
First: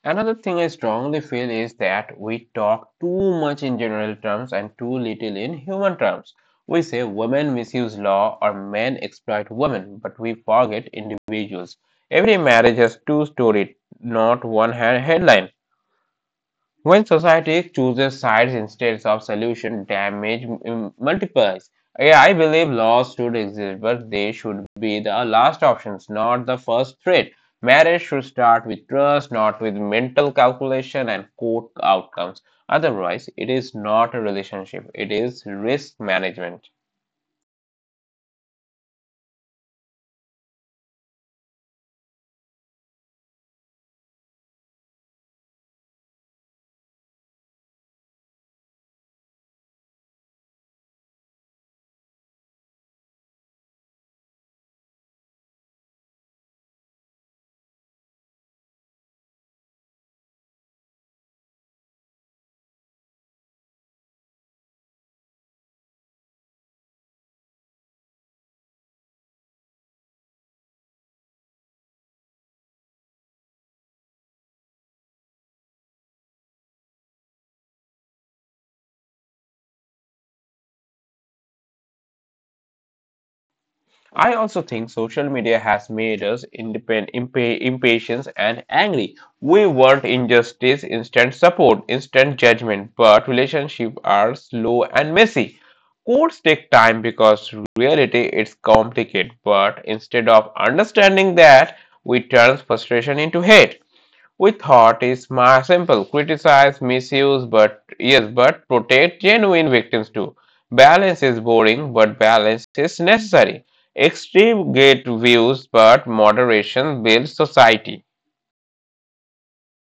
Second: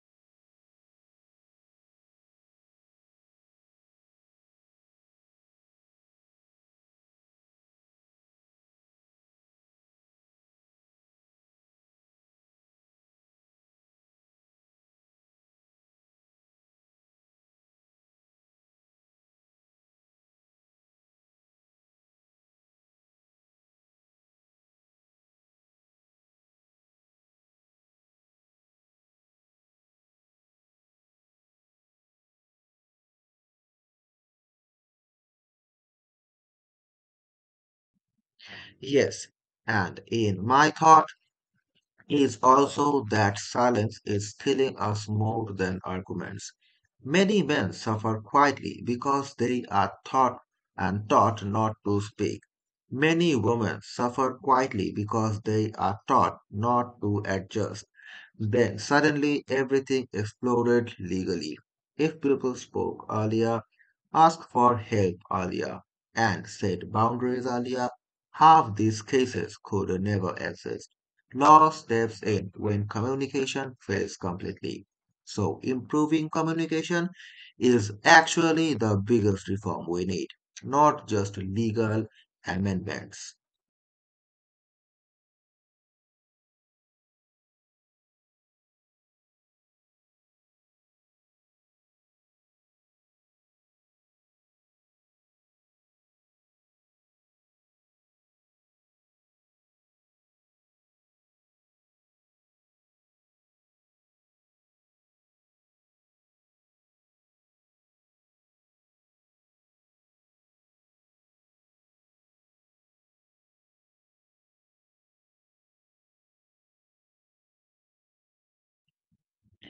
A: Another thing I strongly feel is that we talk too much in general terms and too little in human terms. We say women misuse law or men exploit women, but we forget individuals. Every marriage has two stories, not one headline. When society chooses sides instead of solution, multiplies. Yeah, I believe laws should exist, but they should be the last options, not the first threat. Marriage should start with trust, not with mental calculation and court outcomes. Otherwise, it is not a relationship, it is risk management.
B: Yes, and in my thought, is also that silence is killing us more than arguments. Many men suffer quietly because they are taught and taught not to speak. Many women suffer quietly because they are taught not to adjust. Then suddenly everything exploded legally. If people spoke earlier, ask for help earlier and set boundaries earlier. Half these cases could never exist. Law steps in when communication fails completely. So, improving communication is actually the biggest reform we need, not just legal amendments.
A: I also think social media has made us impatient and angry. We want injustice, instant support, instant judgment, but relationships are slow and messy. Courts take time because reality is complicated, but instead of understanding that, we turn frustration into hate. We thought is my simple. Criticize, misuse, but yes, but protect genuine victims too. Balance is boring, but balance is necessary. Extreme get views, but moderation builds society.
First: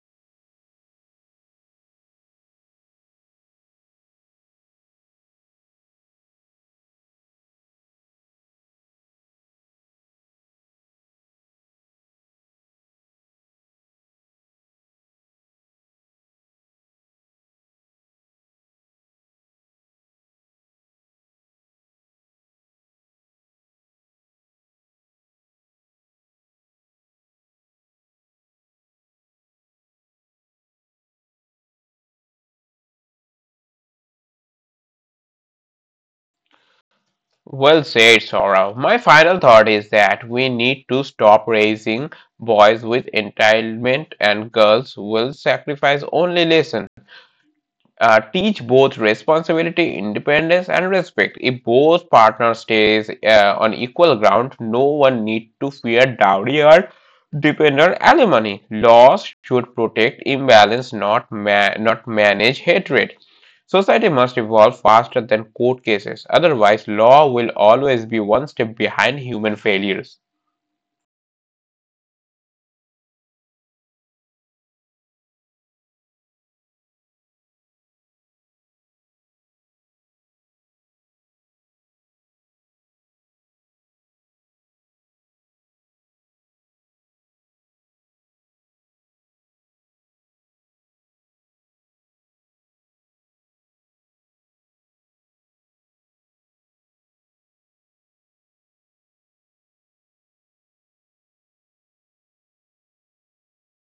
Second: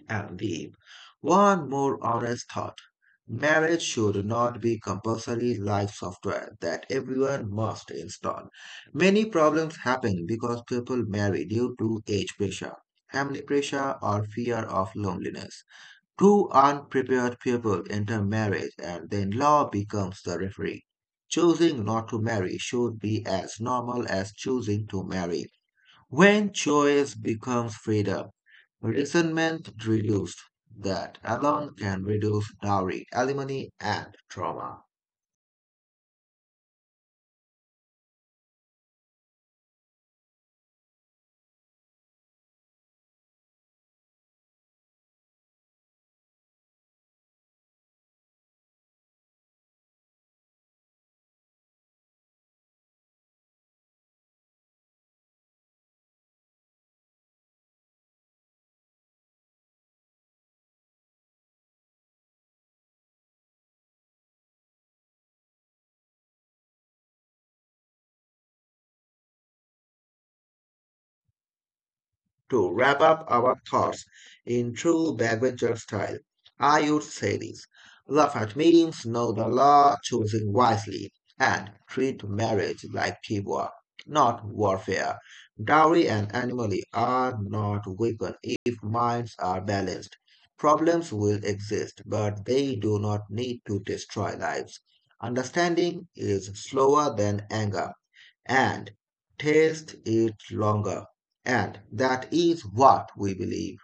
B: And leave. One more honest thought. Marriage should not be compulsory like software that everyone must install. Many problems happen because people marry due to age pressure, family pressure, or fear of loneliness. Two unprepared people enter marriage and then law becomes the referee. Choosing not to marry should be as normal as choosing to marry. When choice becomes freedom, resentment reduced. That alone can reduce dowry, alimony, and trauma.
A: Well said, Saurav. My final thought is that we need to stop raising boys with entitlement and girls will sacrifice only listen. Teach both responsibility, independence, and respect. If both partners stays on equal ground, no one need to fear dowry or dependent alimony. Laws should protect imbalance, not manage hatred. Society must evolve faster than court cases, otherwise, law will always be one step behind human failures.
B: To wrap up our thoughts in true backbencher style, I would say this. Laugh at meetings, know the law, choosing wisely, and treat marriage like teamwork, not warfare. Dowry and anomaly are not weakened if minds are balanced. Problems will exist, but they do not need to destroy lives. Understanding is slower than anger, and taste it longer. And that is what we believe.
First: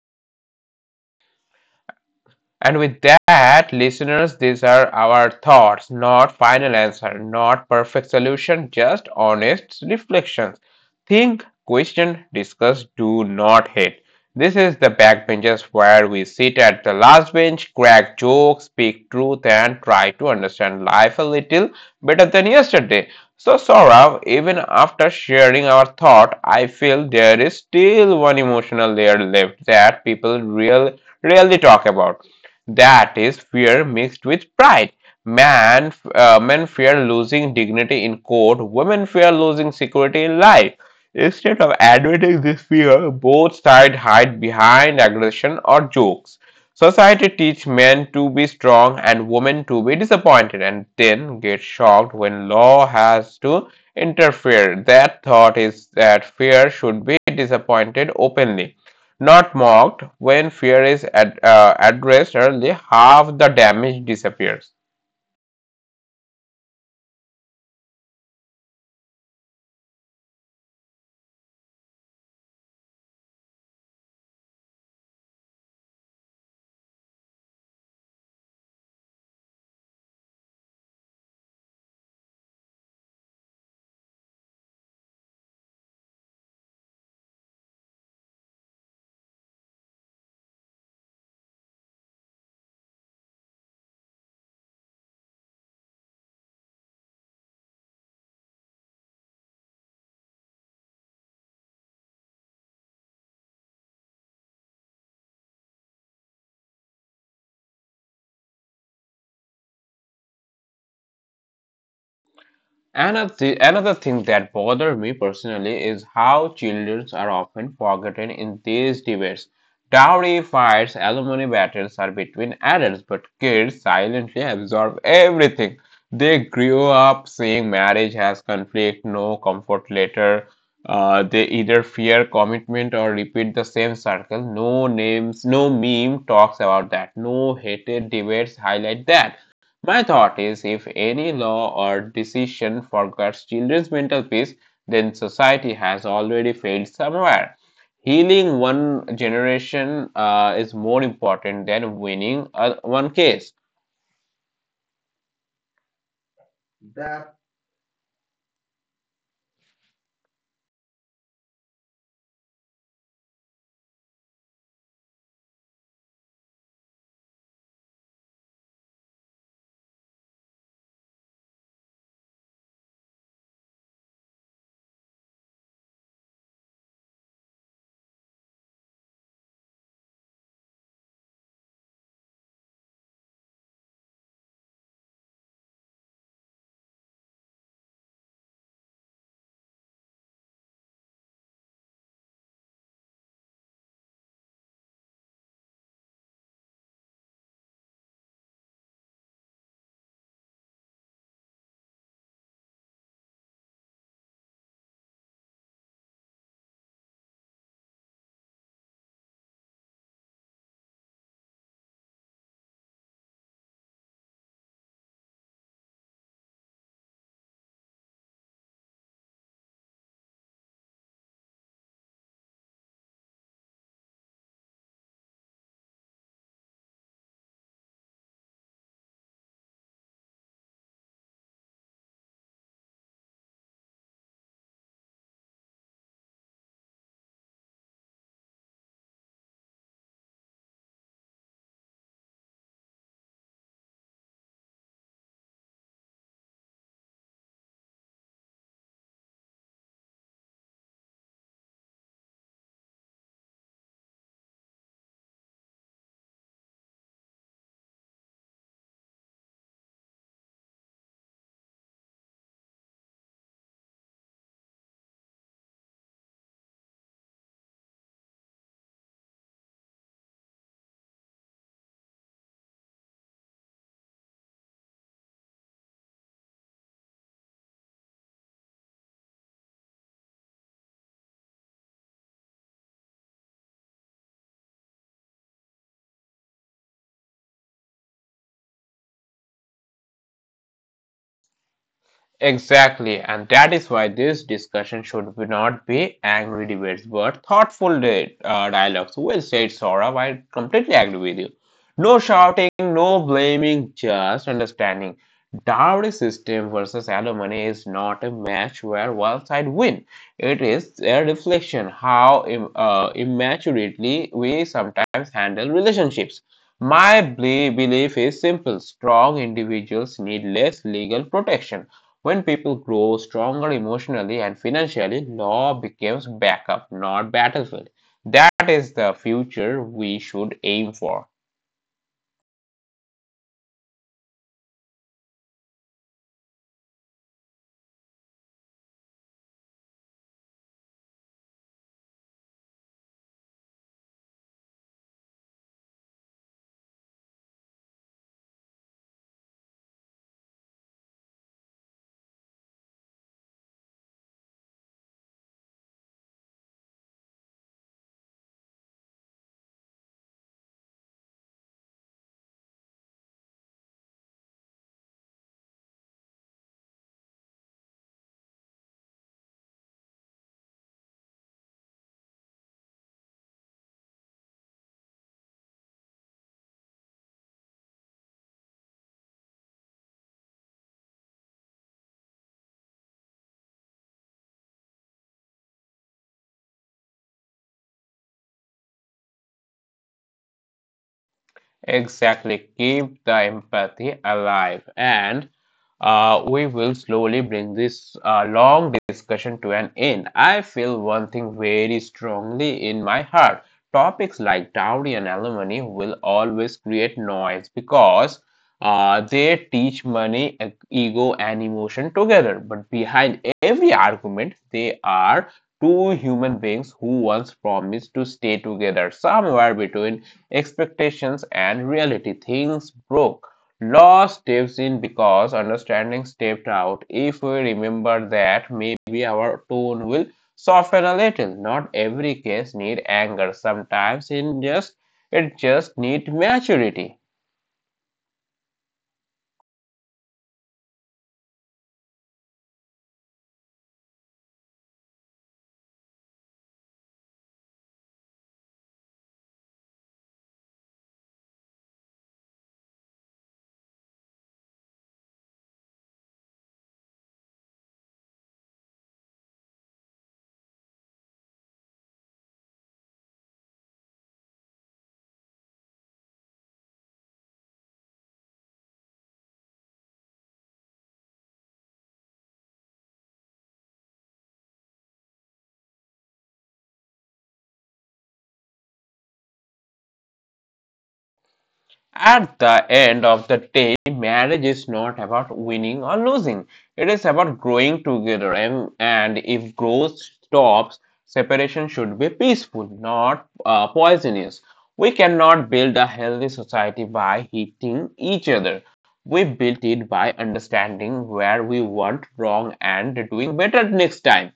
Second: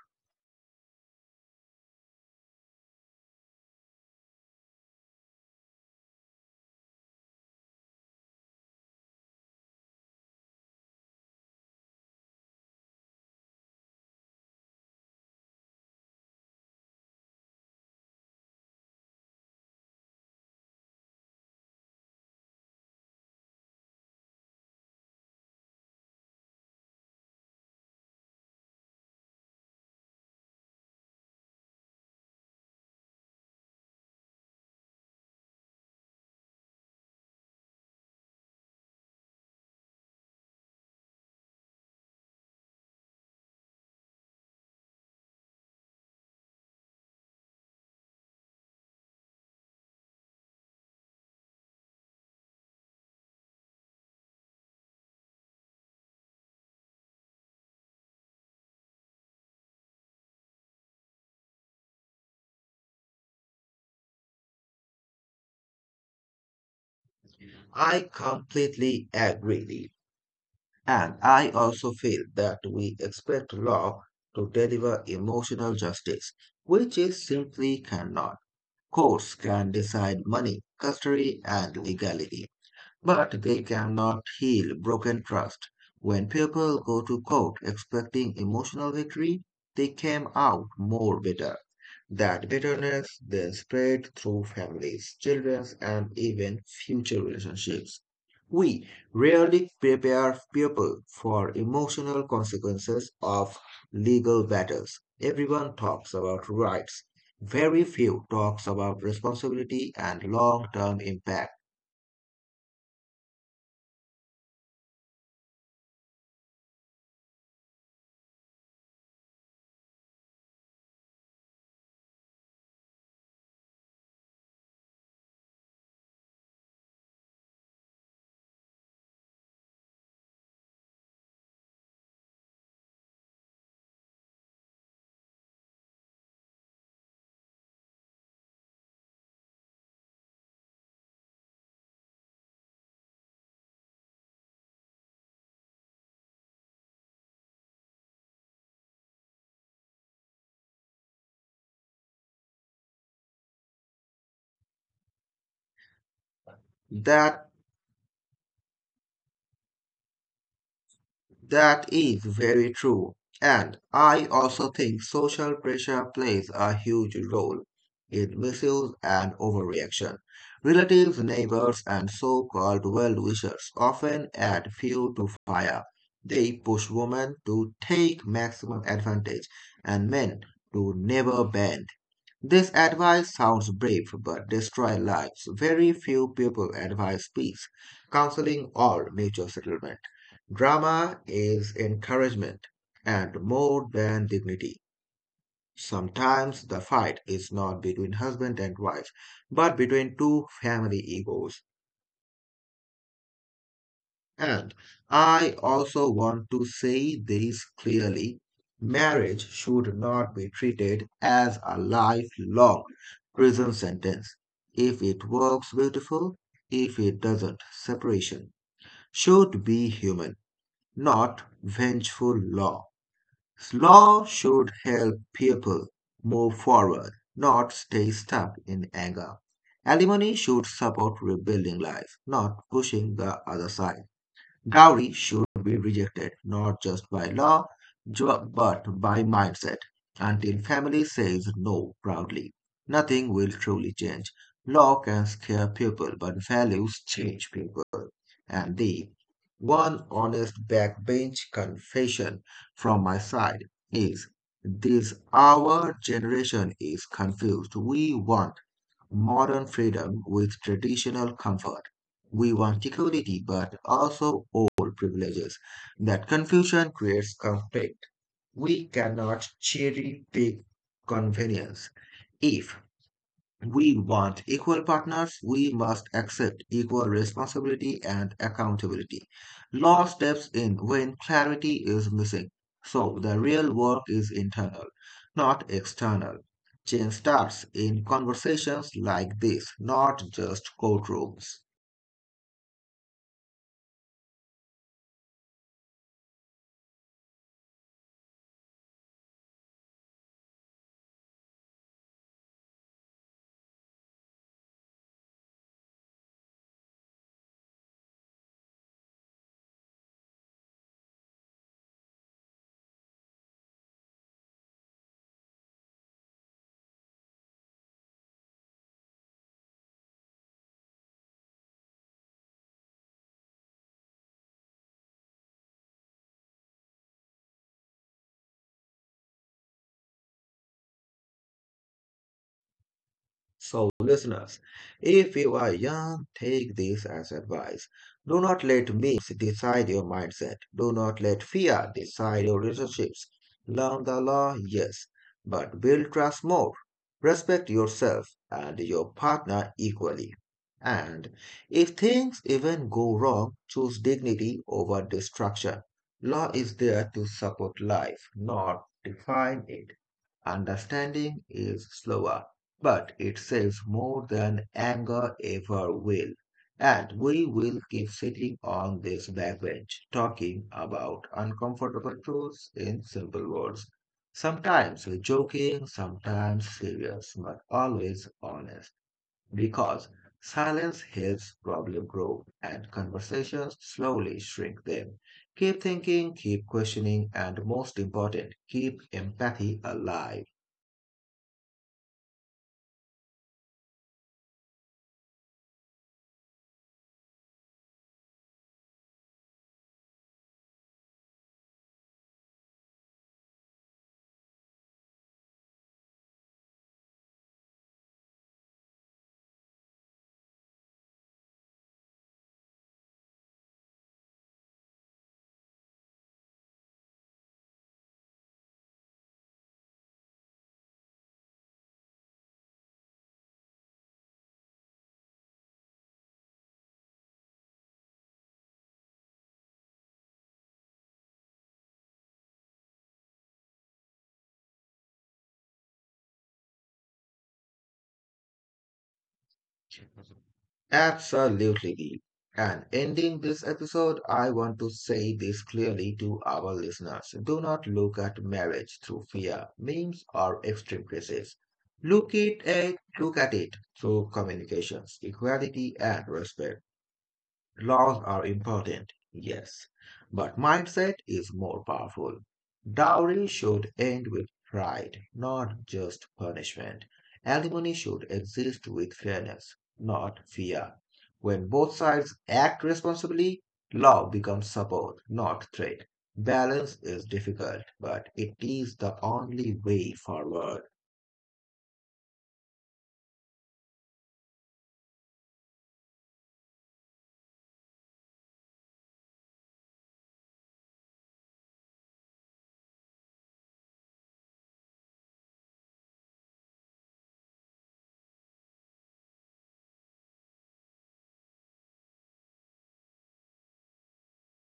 A: And with that, listeners, these are our thoughts, not final answer, not perfect solution, just honest reflections. Think, question, discuss, do not hate. This is the backbenches where we sit at the last bench, crack jokes, speak truth, and try to understand life a little better than yesterday. So, Saurav, even after sharing our thought, I feel there is still one emotional layer left that rarely talk about, that is fear mixed with pride. Men fear losing dignity in court, women fear losing security in life. Instead of admitting this fear, both sides hide behind aggression or jokes. Society teaches men to be strong and women to be disappointed and then get shocked when law has to interfere. That thought is that fear should be disappointed openly. Not mocked, when fear is addressed early, half the damage disappears.
B: I completely agree. And I also feel that we expect law to deliver emotional justice, which it simply cannot. Courts can decide money, custody, and legality. But they cannot heal broken trust. When people go to court expecting emotional victory, they came out more bitter. That bitterness then spread through families, children, and even future relationships. We rarely prepare people for emotional consequences of legal battles. Everyone talks about rights. Very few talks about responsibility and long-term impact.
A: Another thing that bothers me personally is how children are often forgotten in these debates. Dowry fights, alimony battles are between adults, but kids silently absorb everything. They grew up seeing marriage as conflict, no comfort later. They either fear commitment or repeat the same circle. No names, no meme talks about that. No hated debates highlight that. My thought is if any law or decision forgets children's mental peace, then society has already failed somewhere. Healing one generation is more important than winning one case.
B: That That is very true. And I also think social pressure plays a huge role in misuse and overreaction. Relatives, neighbors, and so called well wishers often add fuel to fire. They push women to take maximum advantage and men to never bend. This advice sounds brave but destroys lives. Very few people advise peace, counseling, or nature settlement. Drama is encouragement and more than dignity. Sometimes the fight is not between husband and wife, but between two family egos. And I also want to say this clearly. Marriage should not be treated as a lifelong prison sentence. If it works, beautiful. If it doesn't, separation should be human, not vengeful law. Law should help people move forward, not stay stuck in anger. Alimony should support rebuilding life, not pushing the other side. Dowry should be rejected not just by law, but by mindset. Until family says no proudly, nothing will truly change. Law can scare people, but values change people. And the one honest backbench confession from my side is this: our generation is confused. We want modern freedom with traditional comfort. We want equality but also old privileges. That confusion creates conflict. We cannot cherry pick convenience. If we want equal partners, we must accept equal responsibility and accountability. Law steps in when clarity is missing. So the real work is internal, not external. Change starts in conversations like this, not just courtrooms.
A: Exactly, and that is why this discussion should be not be angry debates but thoughtful dialogues. Well said, Saurabh. I completely agree with you. No shouting, no blaming, just understanding. Dowry system versus alimony is not a match where one side win. It is a reflection how immaturely we sometimes handle relationships. My belief is simple: strong individuals need less legal protection when people grow stronger emotionally and financially, law becomes backup, not battlefield. That is the future we should aim for.
B: So, listeners, if you are young, take this as advice. Do not let memes decide your mindset. Do not let fear decide your relationships. Learn the law, yes, but build trust more. Respect yourself and your partner equally. And if things even go wrong, choose dignity over destruction. Law is there to support life, not define it. Understanding is slower but it saves more than anger ever will. And we will keep sitting on this backbench talking about uncomfortable truths in simple words. Sometimes joking, sometimes serious, but always honest. Because silence helps problem grow and conversations slowly shrink them. Keep thinking, keep questioning, and most important, keep empathy alive.
A: Exactly. Keep the empathy alive. And we will slowly bring this long discussion to an end. I feel one thing very strongly in my heart. Topics like dowry and alimony will always create noise because they teach money, ego, and emotion together. But behind every argument, they are two human beings who once promised to stay together somewhere between expectations and reality, things broke. Law steps in because understanding stepped out. If we remember that, maybe our tone will soften a little. Not every case need anger. Sometimes it just need maturity.
B: Absolutely deep. And ending this episode, I want to say this clearly to our listeners. Do not look at marriage through fear, memes, or extreme cases. Look at it through communications, equality, and respect. Laws are important, yes, but mindset is more powerful. Dowry should end with pride, not just punishment. Alimony should exist with fairness, not fear. When both sides act responsibly, love becomes support, not threat. Balance is difficult, but it is the only way forward.
A: At the end of the day, marriage is not about winning or losing. It is about growing together. And if growth stops, separation should be peaceful, not poisonous. We cannot build a healthy society by hitting each other. We built it by understanding where we went wrong and doing better next time.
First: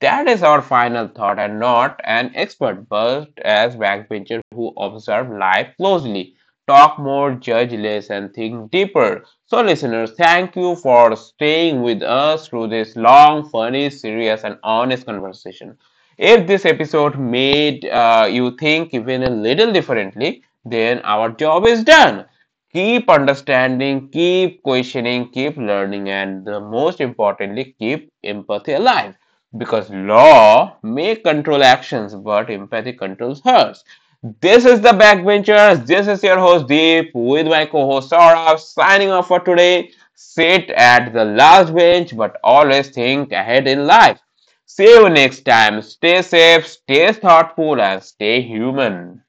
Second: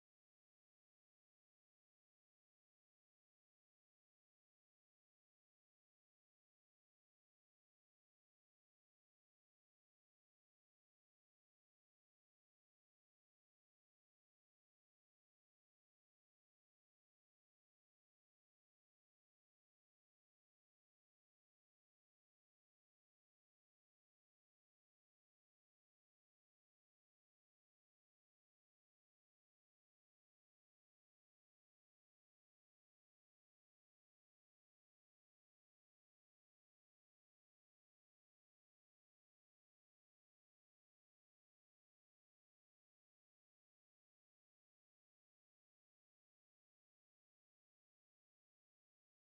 A: That is our final thought, and not an expert, but as backbencher who observe life closely, talk more, judge less, and think deeper. So, listeners, thank you for staying with us through this long, funny, serious, and honest conversation. If this episode made you think even a little differently, then our job is done. Keep understanding, keep questioning, keep learning, and the most importantly, keep empathy alive. Because law may control actions, but empathy controls hearts. This is the Backbenchers. This is your host Deep with my co-host Saurabh signing off for today. Sit at the last bench, but always think ahead in life. See you next time. Stay safe, stay thoughtful, and stay human.